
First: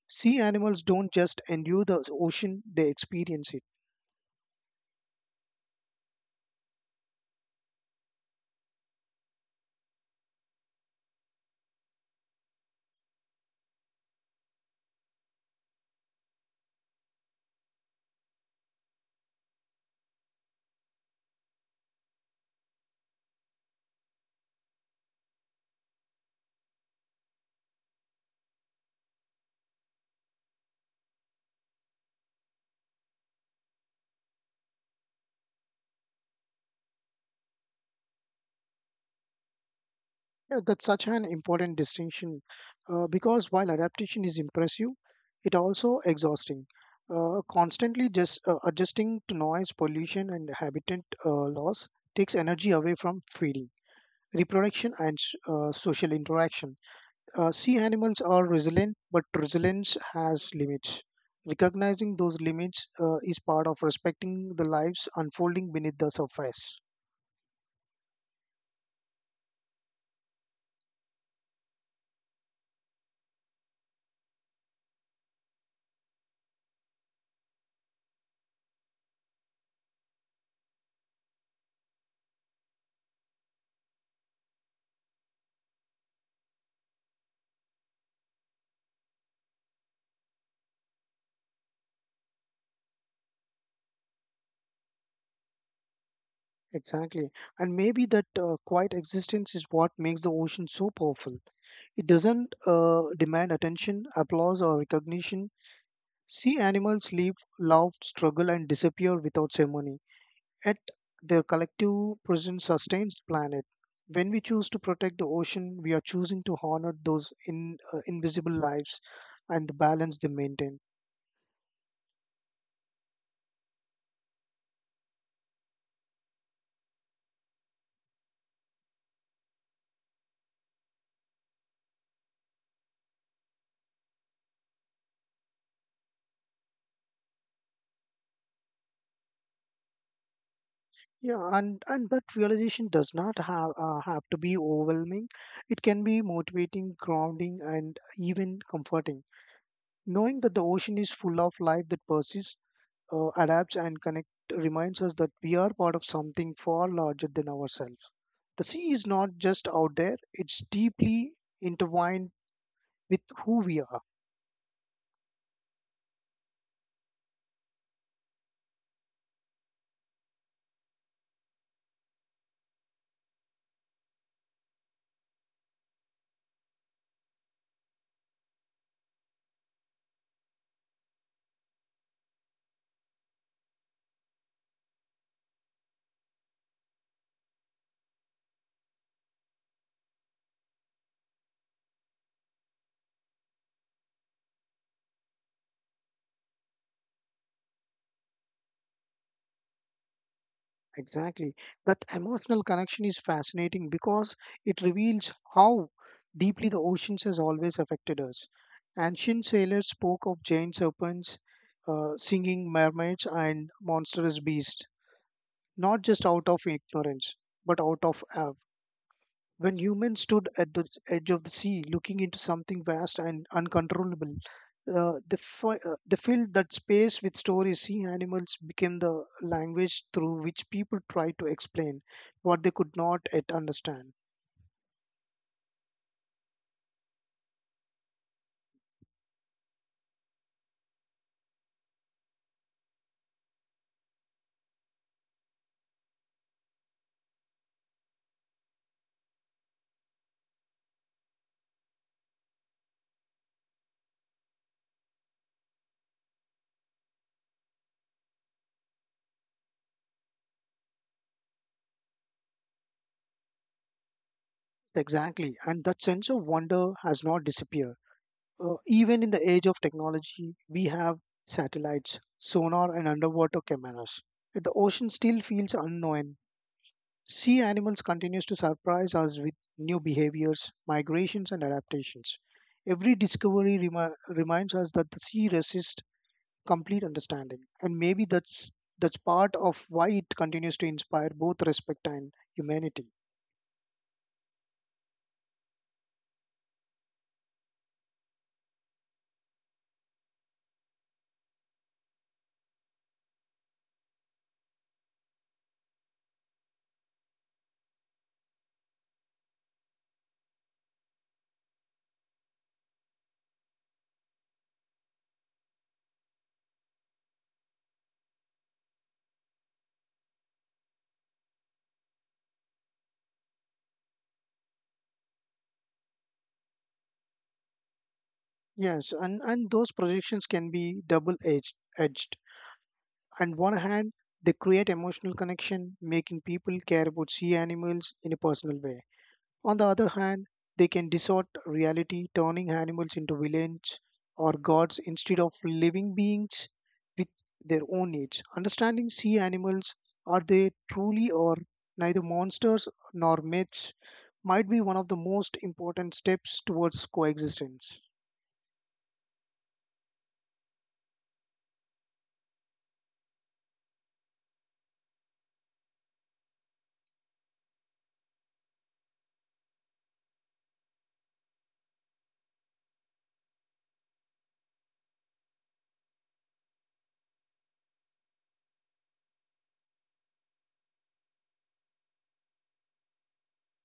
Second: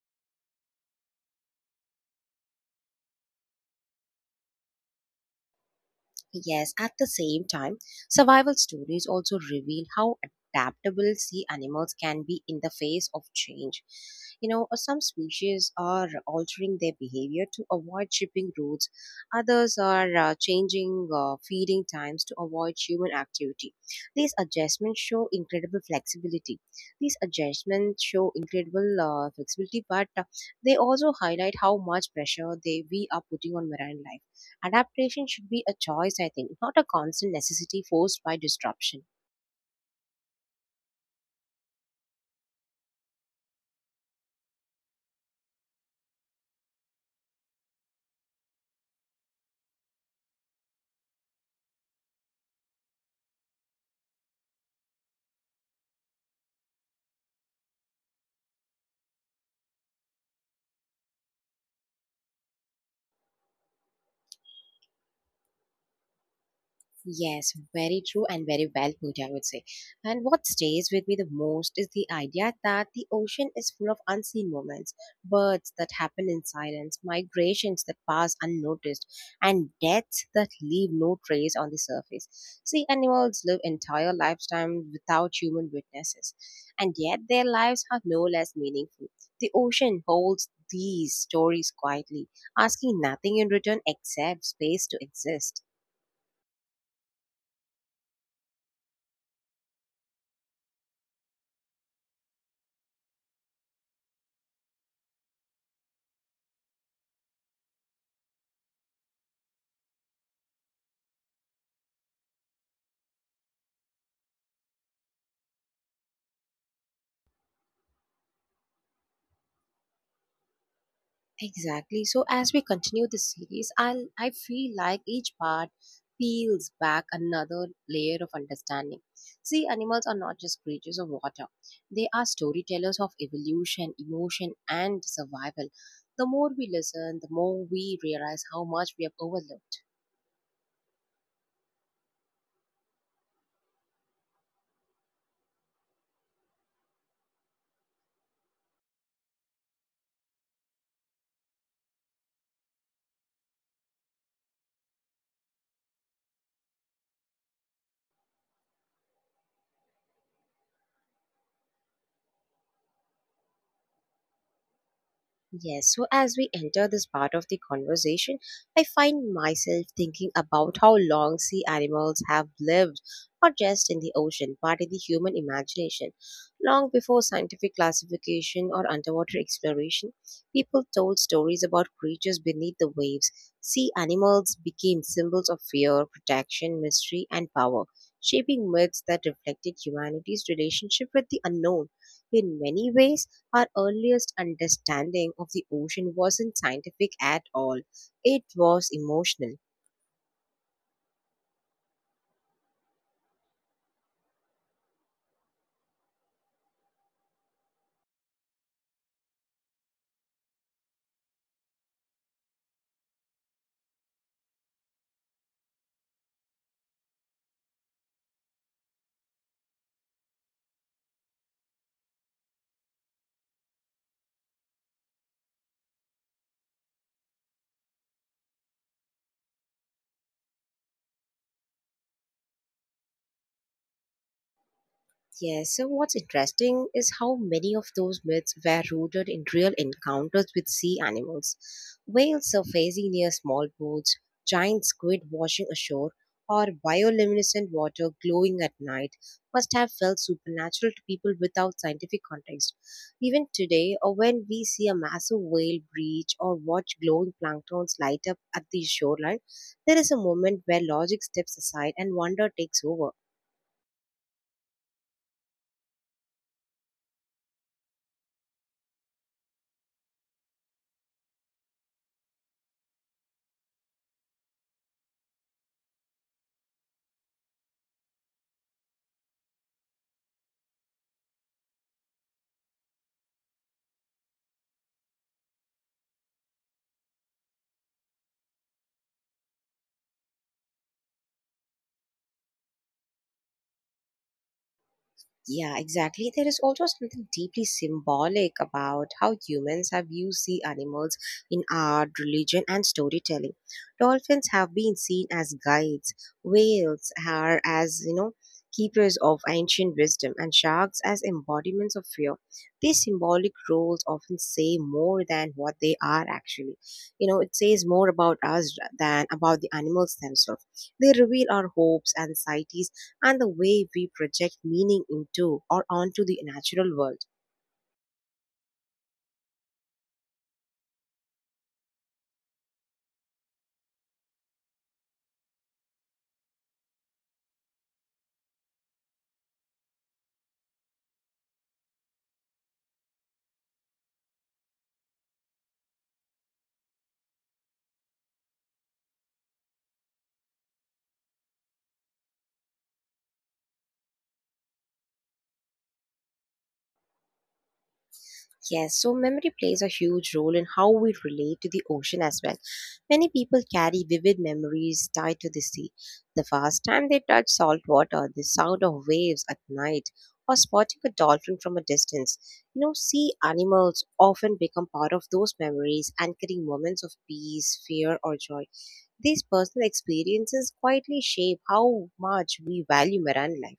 [SPEAKER 2] Sea animals don't just endure the ocean, they experience it.
[SPEAKER 1] Yes, at the same time, survival stories also reveal how adaptable sea animals can be in the face of change. Some species are altering their behavior to avoid shipping routes, others are changing feeding times to avoid human activity. These adjustments show incredible flexibility. These adjustments show incredible flexibility, but they also highlight how much pressure they we are putting on marine life. Adaptation should be a choice, I think, not a constant necessity forced by disruption.
[SPEAKER 2] Yeah, that's such an important distinction because while adaptation is impressive, it also exhausting. Constantly just adjusting to noise, pollution, and habitat loss takes energy away from feeding, reproduction, and social interaction. Sea animals are resilient, but resilience has limits. Recognizing those limits is part of respecting the lives unfolding beneath the surface.
[SPEAKER 1] Yes, very true and very well put, I would say. And what stays with me the most is the idea that the ocean is full of unseen moments, birds that happen in silence, migrations that pass unnoticed, and deaths that leave no trace on the surface. See, animals live entire lifetimes without human witnesses, and yet their lives are no less meaningful. The ocean holds these stories quietly, asking nothing in return except space to exist.
[SPEAKER 2] Exactly. And maybe that quiet existence is what makes the ocean so powerful. It doesn't demand attention, applause, or recognition. Sea animals live, love, struggle, and disappear without ceremony. Yet their collective presence sustains the planet. When we choose to protect the ocean, we are choosing to honor those invisible lives and the balance they maintain.
[SPEAKER 1] Exactly. So as we continue the series, I feel like each part peels back another layer of understanding. See, animals are not just creatures of water. They are storytellers of evolution, emotion, and survival. The more we listen, the more we realize how much we have overlooked.
[SPEAKER 2] And that realization does not have to be overwhelming. It can be motivating, grounding, and even comforting. Knowing that the ocean is full of life that persists, adapts, and connect reminds us that we are part of something far larger than ourselves. The sea is not just out there; it's deeply intertwined with who we are.
[SPEAKER 1] Yes, so as we enter this part of the conversation, I find myself thinking about how long sea animals have lived, not just in the ocean, but in the human imagination. Long before scientific classification or underwater exploration, people told stories about creatures beneath the waves. Sea animals became symbols of fear, protection, mystery, and power, shaping myths that reflected humanity's relationship with the unknown. In many ways, our earliest understanding of the ocean wasn't scientific at all, it was emotional.
[SPEAKER 2] Exactly. That emotional connection is fascinating because it reveals how deeply the oceans has always affected us. Ancient sailors spoke of giant serpents, singing mermaids, and monstrous beasts, not just out of ignorance, but out of awe. When humans stood at the edge of the sea, looking into something vast and uncontrollable, they filled that space with stories. Sea animals became the language through which people tried to explain what they could not yet understand.
[SPEAKER 1] Yes, so what's interesting is how many of those myths were rooted in real encounters with sea animals. Whales surfacing near small boats, giant squid washing ashore, or bioluminescent water glowing at night must have felt supernatural to people without scientific context. Even today, or when we see a massive whale breach or watch glowing planktons light up at the shoreline, there is a moment where logic steps aside and wonder takes over.
[SPEAKER 2] Exactly, and that sense of wonder has not disappeared. Even in the age of technology, we have satellites, sonar, and underwater cameras. Yet the ocean still feels unknown. Sea animals continues to surprise us with new behaviors, migrations, and adaptations. Every discovery reminds us that the sea resists complete understanding, and maybe that's part of why it continues to inspire both respect and humanity.
[SPEAKER 1] Yeah, exactly. There is also something deeply symbolic about how humans have used sea animals in art, religion, and storytelling. Dolphins have been seen as guides, whales are as, you know, keepers of ancient wisdom, and sharks as embodiments of fear. These symbolic roles often say more than what they are actually. You know, it says more about us than about the animals themselves. They reveal our hopes, anxieties, and the way we project meaning into or onto the natural world.
[SPEAKER 2] Yes, and those projections can be double edged. On one hand, they create emotional connection, making people care about sea animals in a personal way. On the other hand, they can distort reality, turning animals into villains or gods instead of living beings with their own needs. Understanding sea animals, are they truly or neither monsters nor myths, might be one of the most important steps towards coexistence.
[SPEAKER 1] Yes, so memory plays a huge role in how we relate to the ocean as well. Many people carry vivid memories tied to the sea. The first time they touch salt water, the sound of waves at night, or spotting a dolphin from a distance. You know, sea animals often become part of those memories, anchoring moments of peace, fear, or joy. These personal experiences quietly shape how much we value marine life.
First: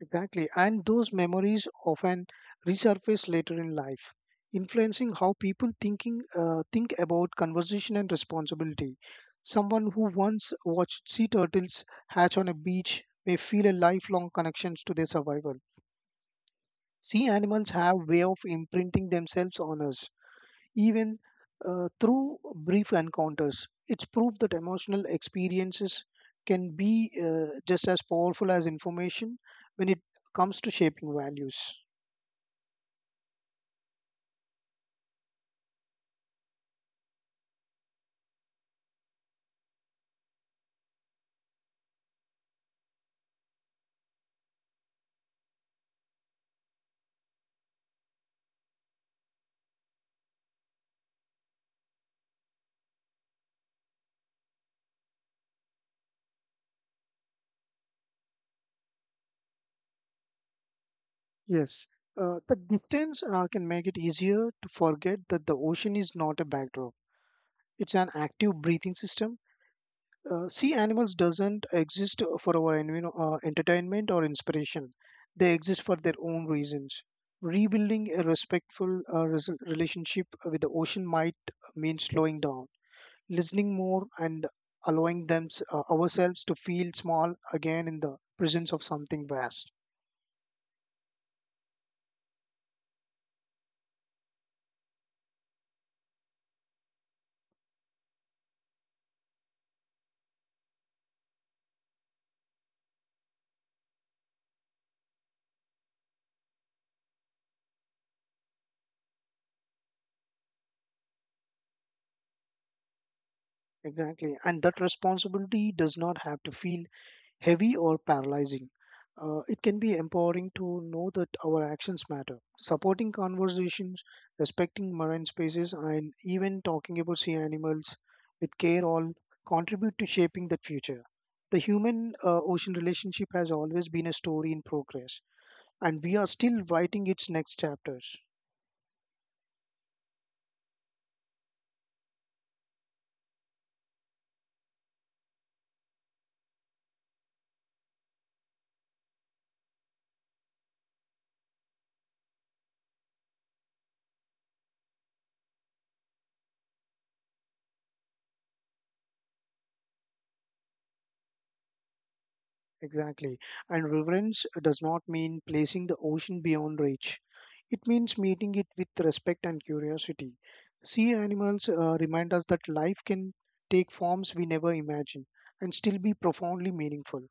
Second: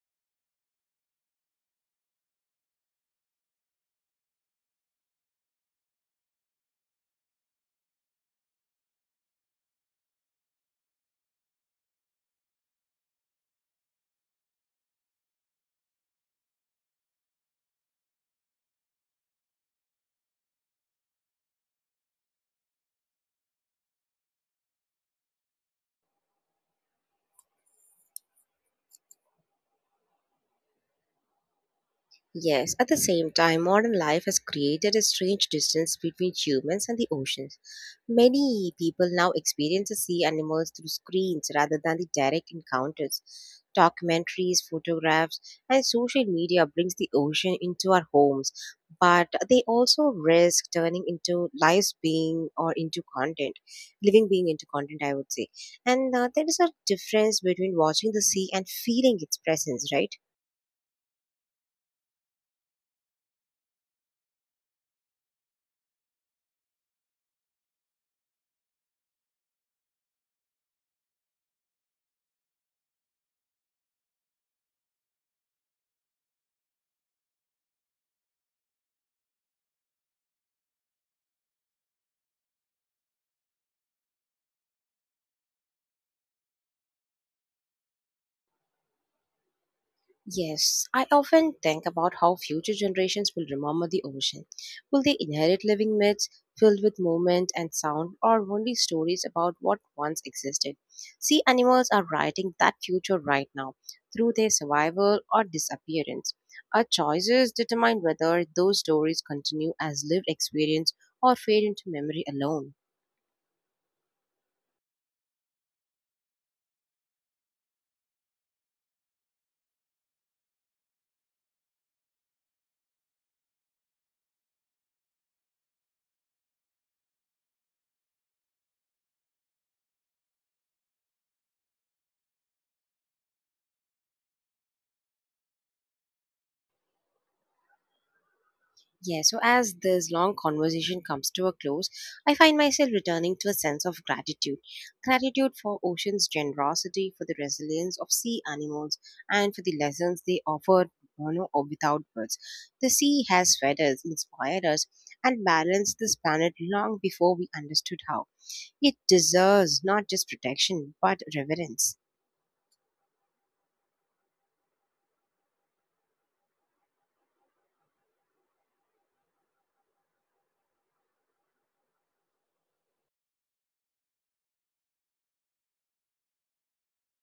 [SPEAKER 2] Exactly. And those memories often resurface later in life, influencing how people think about conversation and responsibility. Someone who once watched sea turtles hatch on a beach may feel a lifelong connections to their survival. Sea animals have way of imprinting themselves on us, even through brief encounters. It's proof that emotional experiences can be just as powerful as information when it comes to shaping values.
[SPEAKER 1] Yes, at the same time, modern life has created a strange distance between humans and the oceans. Many people now experience the sea animals through screens rather than the direct encounters. Documentaries, photographs, and social media brings the ocean into our homes, but they also risk turning into lives being or into content, living being into content, I would say. And there is a difference between watching the sea and feeling its presence, right?
[SPEAKER 2] Yes, the distance can make it easier to forget that the ocean is not a backdrop, it's an active breathing system. Sea animals doesn't exist for our entertainment or inspiration, they exist for their own reasons. Rebuilding a respectful relationship with the ocean might mean slowing down, listening more, and allowing them ourselves to feel small again in the presence of something vast.
[SPEAKER 1] Yes, I often think about how future generations will remember the ocean. Will they inherit living myths filled with movement and sound, or only stories about what once existed? Sea animals are writing that future right now through their survival or disappearance. Our choices determine whether those stories continue as lived experience or fade into memory alone.
[SPEAKER 2] Exactly. And that responsibility does not have to feel heavy or paralyzing. It can be empowering to know that our actions matter. Supporting conversations, respecting marine spaces, and even talking about sea animals with care all contribute to shaping the future. The human ocean relationship has always been a story in progress, and we are still writing its next chapters.
[SPEAKER 1] Yeah, so as this long conversation comes to a close, I find myself returning to a sense of gratitude. Gratitude for ocean's generosity, for the resilience of sea animals, and for the lessons they offer, you know, or without words. The sea has fed us, inspired us, and balanced this planet long before we understood how. It deserves not just protection, but reverence.
[SPEAKER 2] Exactly. And reverence does not mean placing the ocean beyond reach. It means meeting it with respect and curiosity. Sea animals remind us that life can take forms we never imagined and still be profoundly meaningful.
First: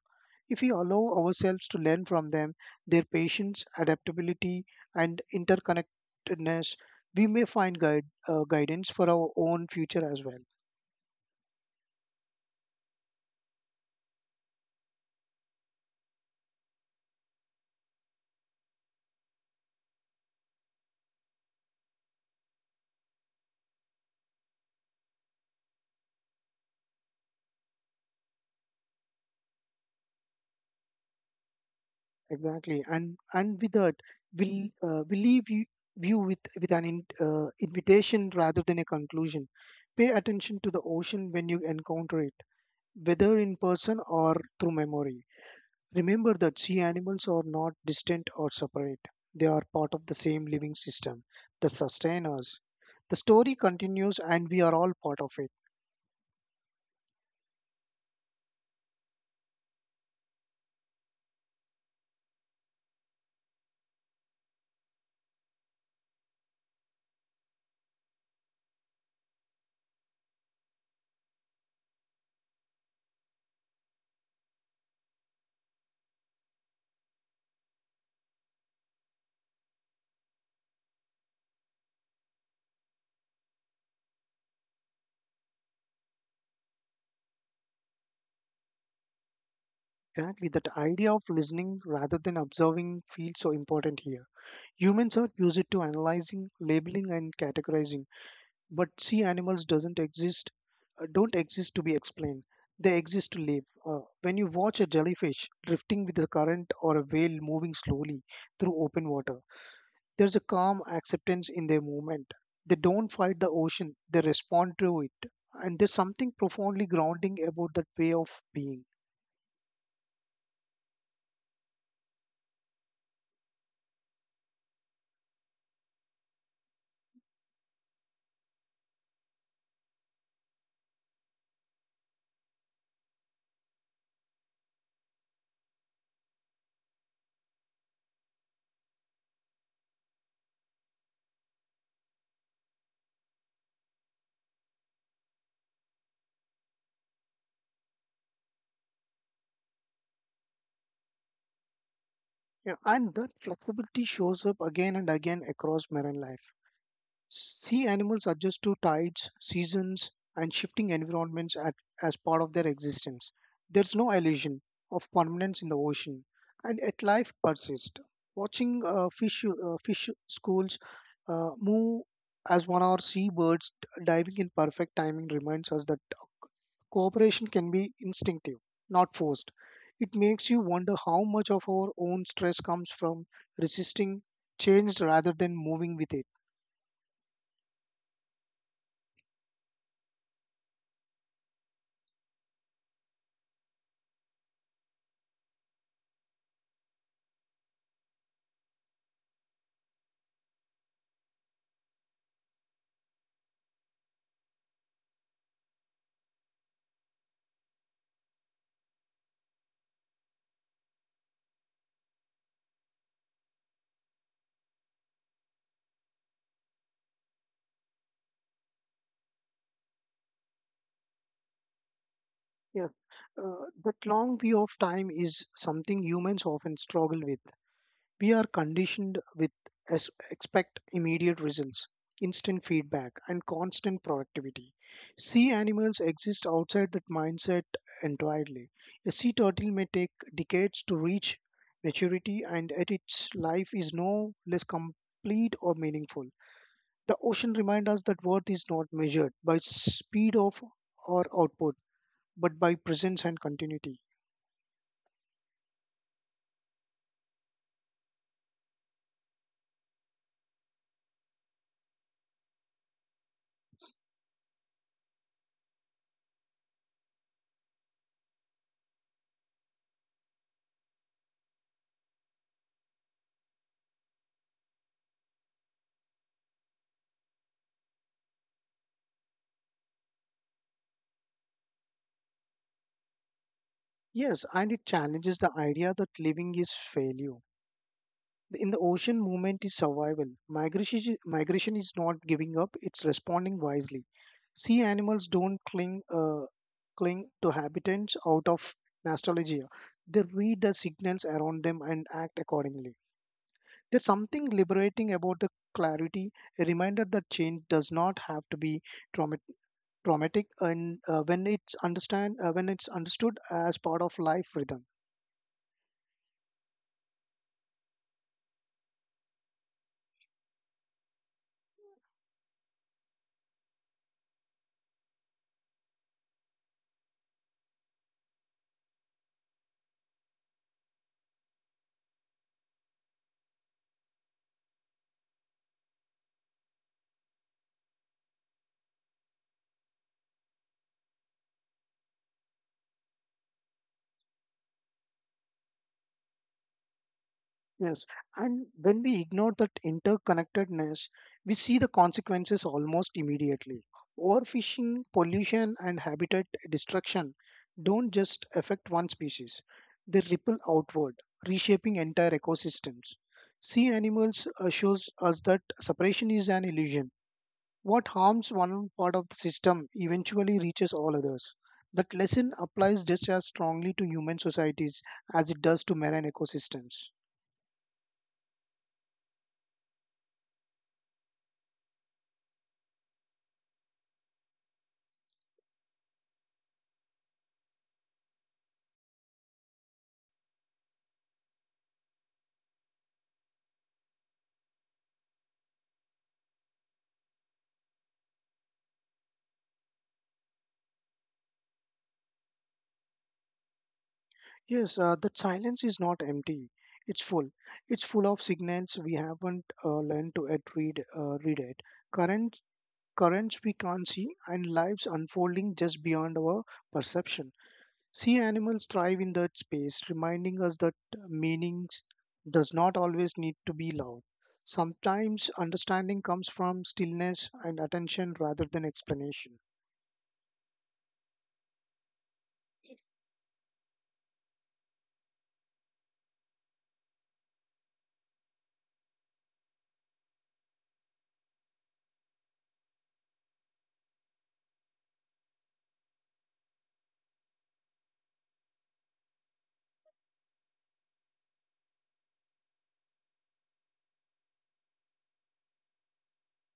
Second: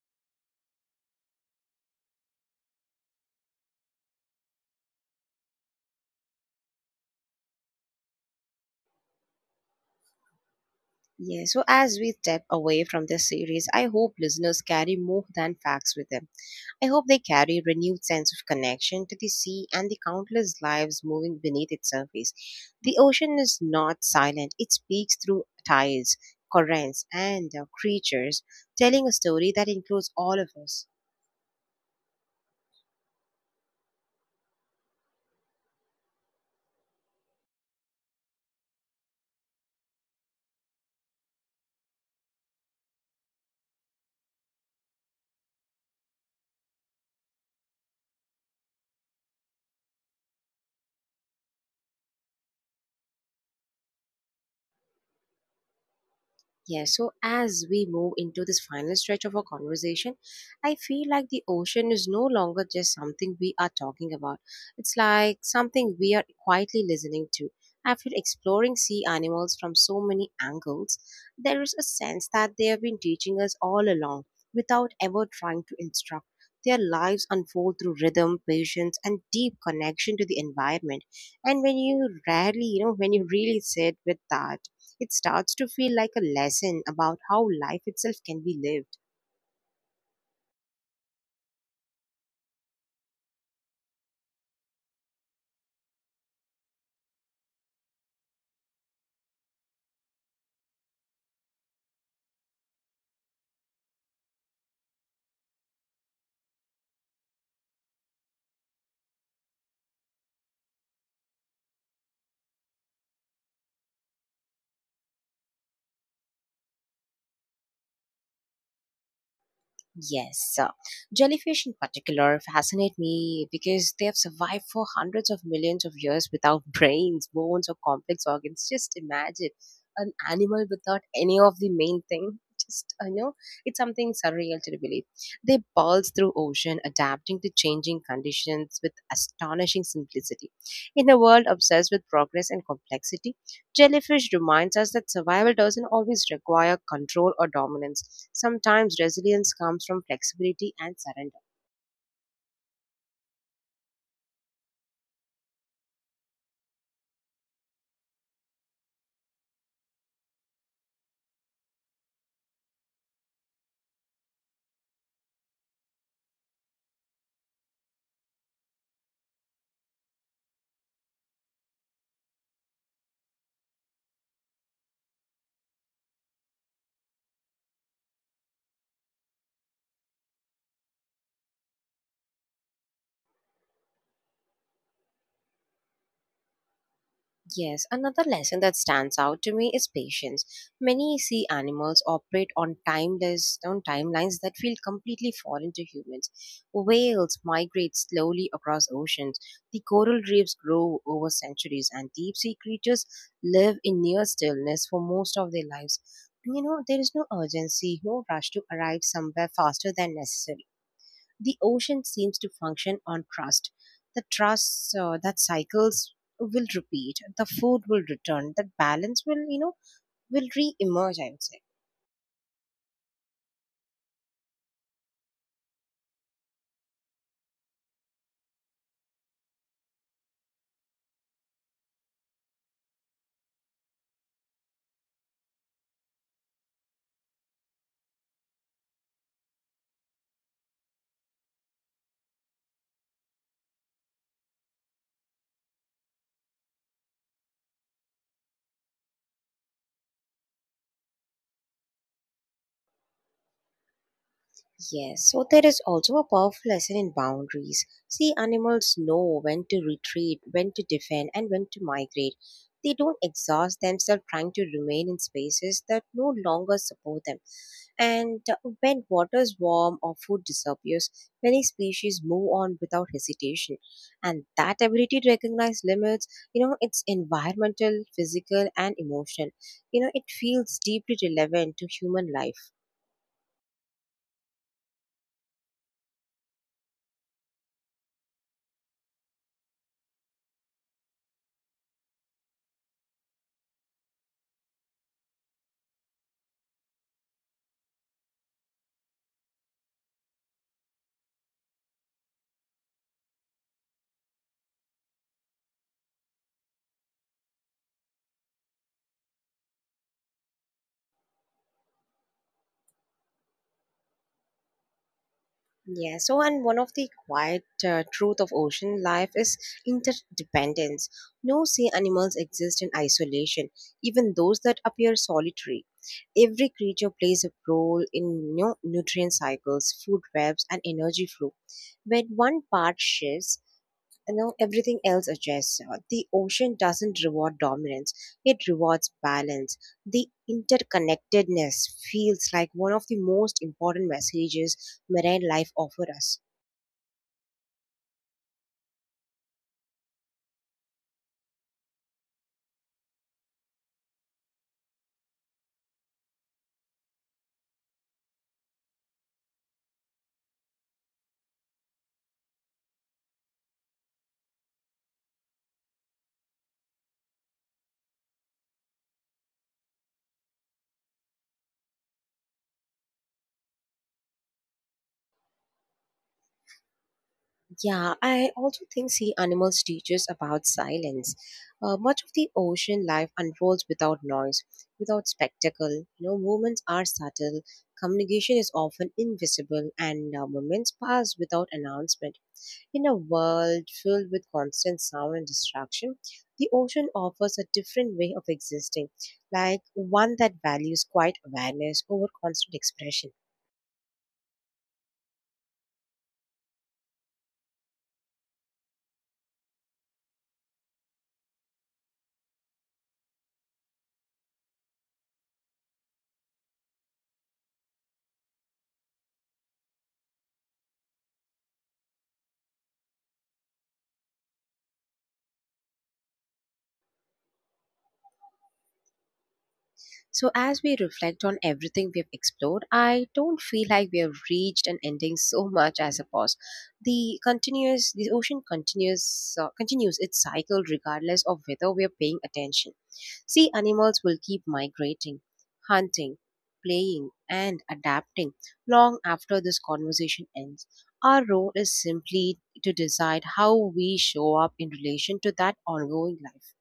[SPEAKER 2] If we allow ourselves to learn from them, their patience, adaptability, and interconnectedness, we may find guidance for our own future as well.
[SPEAKER 1] Yeah, so as we step away from this series, I hope listeners carry more than facts with them. I hope they carry a renewed sense of connection to the sea and the countless lives moving beneath its surface. The ocean is not silent, it speaks through tides, currents, and creatures, telling a story that includes all of us.
[SPEAKER 2] Exactly, and with that, we leave you with an invitation rather than a conclusion. Pay attention to the ocean when you encounter it, whether in person or through memory. Remember that sea animals are not distant or separate; they are part of the same living system that sustain us. The story continues, and we are all part of it.
[SPEAKER 1] Yeah, so as we move into this final stretch of our conversation, I feel like the ocean is no longer just something we are talking about. It's like something we are quietly listening to. After exploring sea animals from so many angles, there is a sense that they have been teaching us all along without ever trying to instruct. Their lives unfold through rhythm, patience, and deep connection to the environment. And when you rarely, when you really sit with that, it starts to feel like a lesson about how life itself can be lived.
[SPEAKER 2] Exactly, that idea of listening rather than observing feels so important here. Humans are used to analyzing, labeling, and categorizing, but sea animals doesn't exist, don't exist to be explained. They exist to live. When you watch a jellyfish drifting with the current or a whale moving slowly through open water, there's a calm acceptance in their movement. They don't fight the ocean; they respond to it, and there's something profoundly grounding about that way of being.
[SPEAKER 1] Yes, jellyfish in particular fascinate me because they have survived for hundreds of millions of years without brains, bones, or complex organs. Just imagine an animal without any of the main thing. Just, it's something surreal to believe. They pulse through ocean, adapting to changing conditions with astonishing simplicity. In a world obsessed with progress and complexity, jellyfish reminds us that survival doesn't always require control or dominance. Sometimes resilience comes from flexibility and surrender.
[SPEAKER 2] Yeah, and that flexibility shows up again and again across marine life. Sea animals adjust to tides, seasons, and shifting environments at, as part of their existence. There's no illusion of permanence in the ocean, and yet life persists. Watching fish, fish schools move as one or seabirds diving in perfect timing reminds us that cooperation can be instinctive, not forced. It makes you wonder how much of our own stress comes from resisting change rather than moving with it.
[SPEAKER 1] Yes, another lesson that stands out to me is patience. Many sea animals operate on timeless on timelines that feel completely foreign to humans. Whales migrate slowly across oceans. The coral reefs grow over centuries, and deep sea creatures live in near stillness for most of their lives. You know, there is no urgency, no rush to arrive somewhere faster than necessary. The ocean seems to function on trust. The trust that cycles will repeat, the food will return, that balance will, will re-emerge, I would say.
[SPEAKER 2] Yeah, that long view of time is something humans often struggle with. We are conditioned with as expect immediate results, instant feedback, and constant productivity. Sea animals exist outside that mindset entirely. A sea turtle may take decades to reach maturity, and yet its life is no less complete or meaningful. The ocean reminds us that worth is not measured by speed of or output but by presence and continuity.
[SPEAKER 1] Yes, so there is also a powerful lesson in boundaries. See, animals know when to retreat, when to defend, and when to migrate. They don't exhaust themselves trying to remain in spaces that no longer support them. And When water is warm or food disappears, many species move on without hesitation. And that ability to recognize limits, it's environmental, physical, and emotional. You know, it feels deeply relevant to human life.
[SPEAKER 2] Yes, and it challenges the idea that living is failure. In the ocean, movement is survival. Migration is not giving up; it's responding wisely. Sea animals don't cling to habitats out of nostalgia. They read the signals around them and act accordingly. There's something liberating about the clarity, a reminder that change does not have to be traumatic traumatic and when it's understood as part of life rhythm.
[SPEAKER 1] Yeah, so and one of the quiet truth of ocean life is interdependence. No sea animals exist in isolation, even those that appear solitary. Every creature plays a role in nutrient cycles, food webs, and energy flow. When one part shifts, you know everything else adjusts. The ocean doesn't reward dominance; it rewards balance. The interconnectedness feels like one of the most important messages marine life offers us.
[SPEAKER 2] Yes, and when we ignore that interconnectedness, we see the consequences almost immediately. Overfishing, pollution, and habitat destruction don't just affect one species; they ripple outward, reshaping entire ecosystems. Sea animals shows us that separation is an illusion. What harms one part of the system eventually reaches all others. That lesson applies just as strongly to human societies as it does to marine ecosystems.
[SPEAKER 1] Yeah, I also think sea animals teach us about silence. Much of the ocean life unfolds without noise, without spectacle. You know, movements are subtle, communication is often invisible, and moments pass without announcement. In a world filled with constant sound and distraction, the ocean offers a different way of existing, like one that values quiet awareness over constant expression.
[SPEAKER 2] Yes, that silence is not empty. It's full. It's full of signals we haven't learned to at read read it. Current currents we can't see, and lives unfolding just beyond our perception. Sea animals thrive in that space, reminding us that meaning does not always need to be loud. Sometimes understanding comes from stillness and attention rather than explanation.
[SPEAKER 1] So, as we reflect on everything we have explored, I don't feel like we have reached an ending so much as a pause. The ocean continues its cycle regardless of whether we are paying attention. Sea animals will keep migrating, hunting, playing, and adapting long after this conversation ends. Our role is simply to decide how we show up in relation to that ongoing life.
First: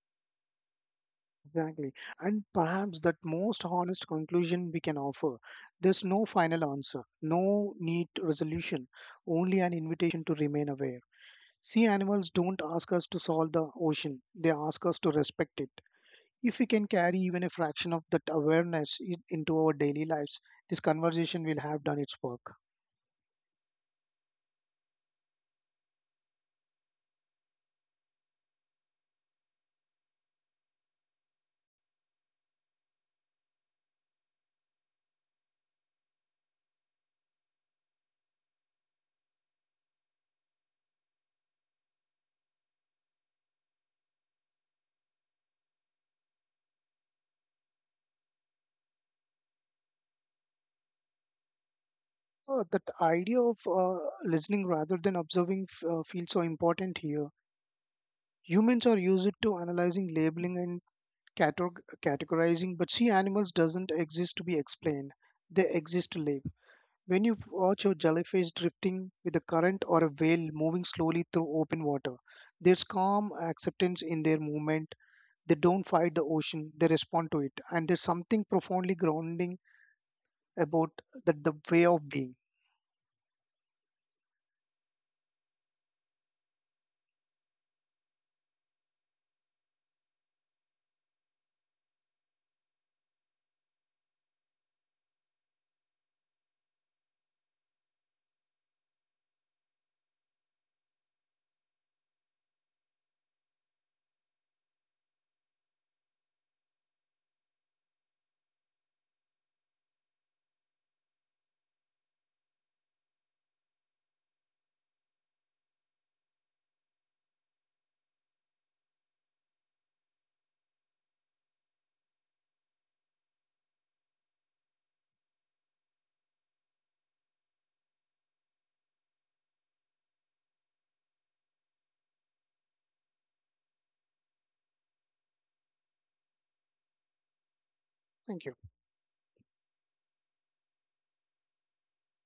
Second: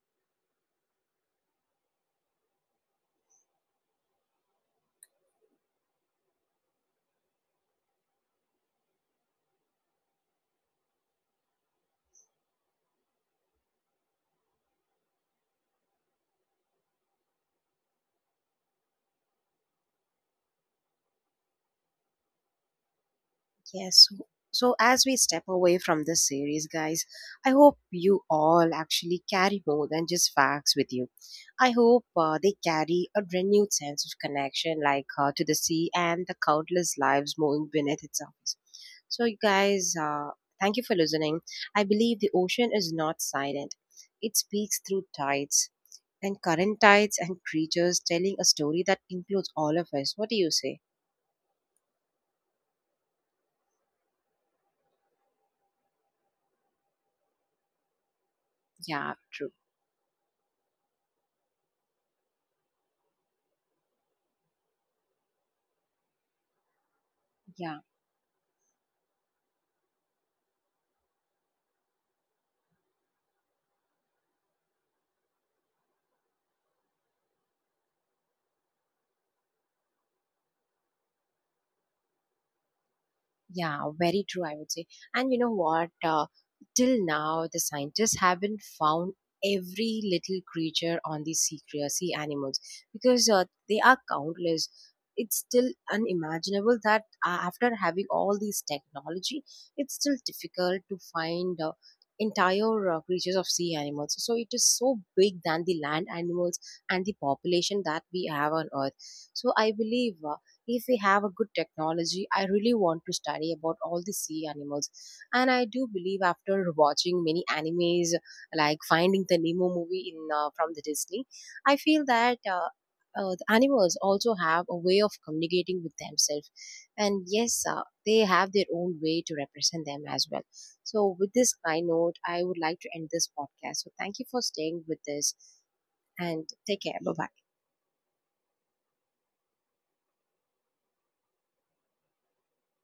[SPEAKER 2] Exactly. And perhaps that most honest conclusion we can offer. There's no final answer, no neat resolution, only an invitation to remain aware. Sea animals don't ask us to solve the ocean, they ask us to respect it. If we can carry even a fraction of that awareness in, into our daily lives, this conversation will have done its work.
[SPEAKER 1] Yes. So as we step away from this series, guys, I hope you all actually carry more than just facts with you. I hope they carry a renewed sense of connection, like to the sea and the countless lives moving beneath its surface. So, you guys, thank you for listening. I believe the ocean is not silent, it speaks through tides and creatures telling a story that includes all of us. What do you say?
[SPEAKER 2] That idea of listening rather than observing feels so important here. Humans are
[SPEAKER 1] Yeah,
[SPEAKER 2] used
[SPEAKER 1] true.
[SPEAKER 2] to analyzing, labeling, and categorizing, but see, animals doesn't exist to be explained. They exist to live. When you
[SPEAKER 1] Yeah.
[SPEAKER 2] watch a jellyfish drifting with a current or a whale moving slowly through open water, there's calm acceptance in their movement. They don't fight the ocean, they respond to it. And there's something profoundly grounding about that the way of being.
[SPEAKER 1] Yeah, very true, I would say. And you know what? Till now, the scientists haven't found every little creature on these sea animals because they are countless. It's still unimaginable that after having all these technology, it's still difficult to find entire creatures of sea animals. So it is so big than the land animals and the population that we have on Earth. So I believe. If we have a good technology, I really want to study about all the sea animals, and I do believe after watching many animes like Finding the Nemo movie in from the Disney, I feel that the animals also have a way of communicating with themselves. And yes, they have their own way to represent them as well. So with this kind note, I would like to end this podcast. So thank you for staying with this, and take care, bye bye.
[SPEAKER 2] Thank you.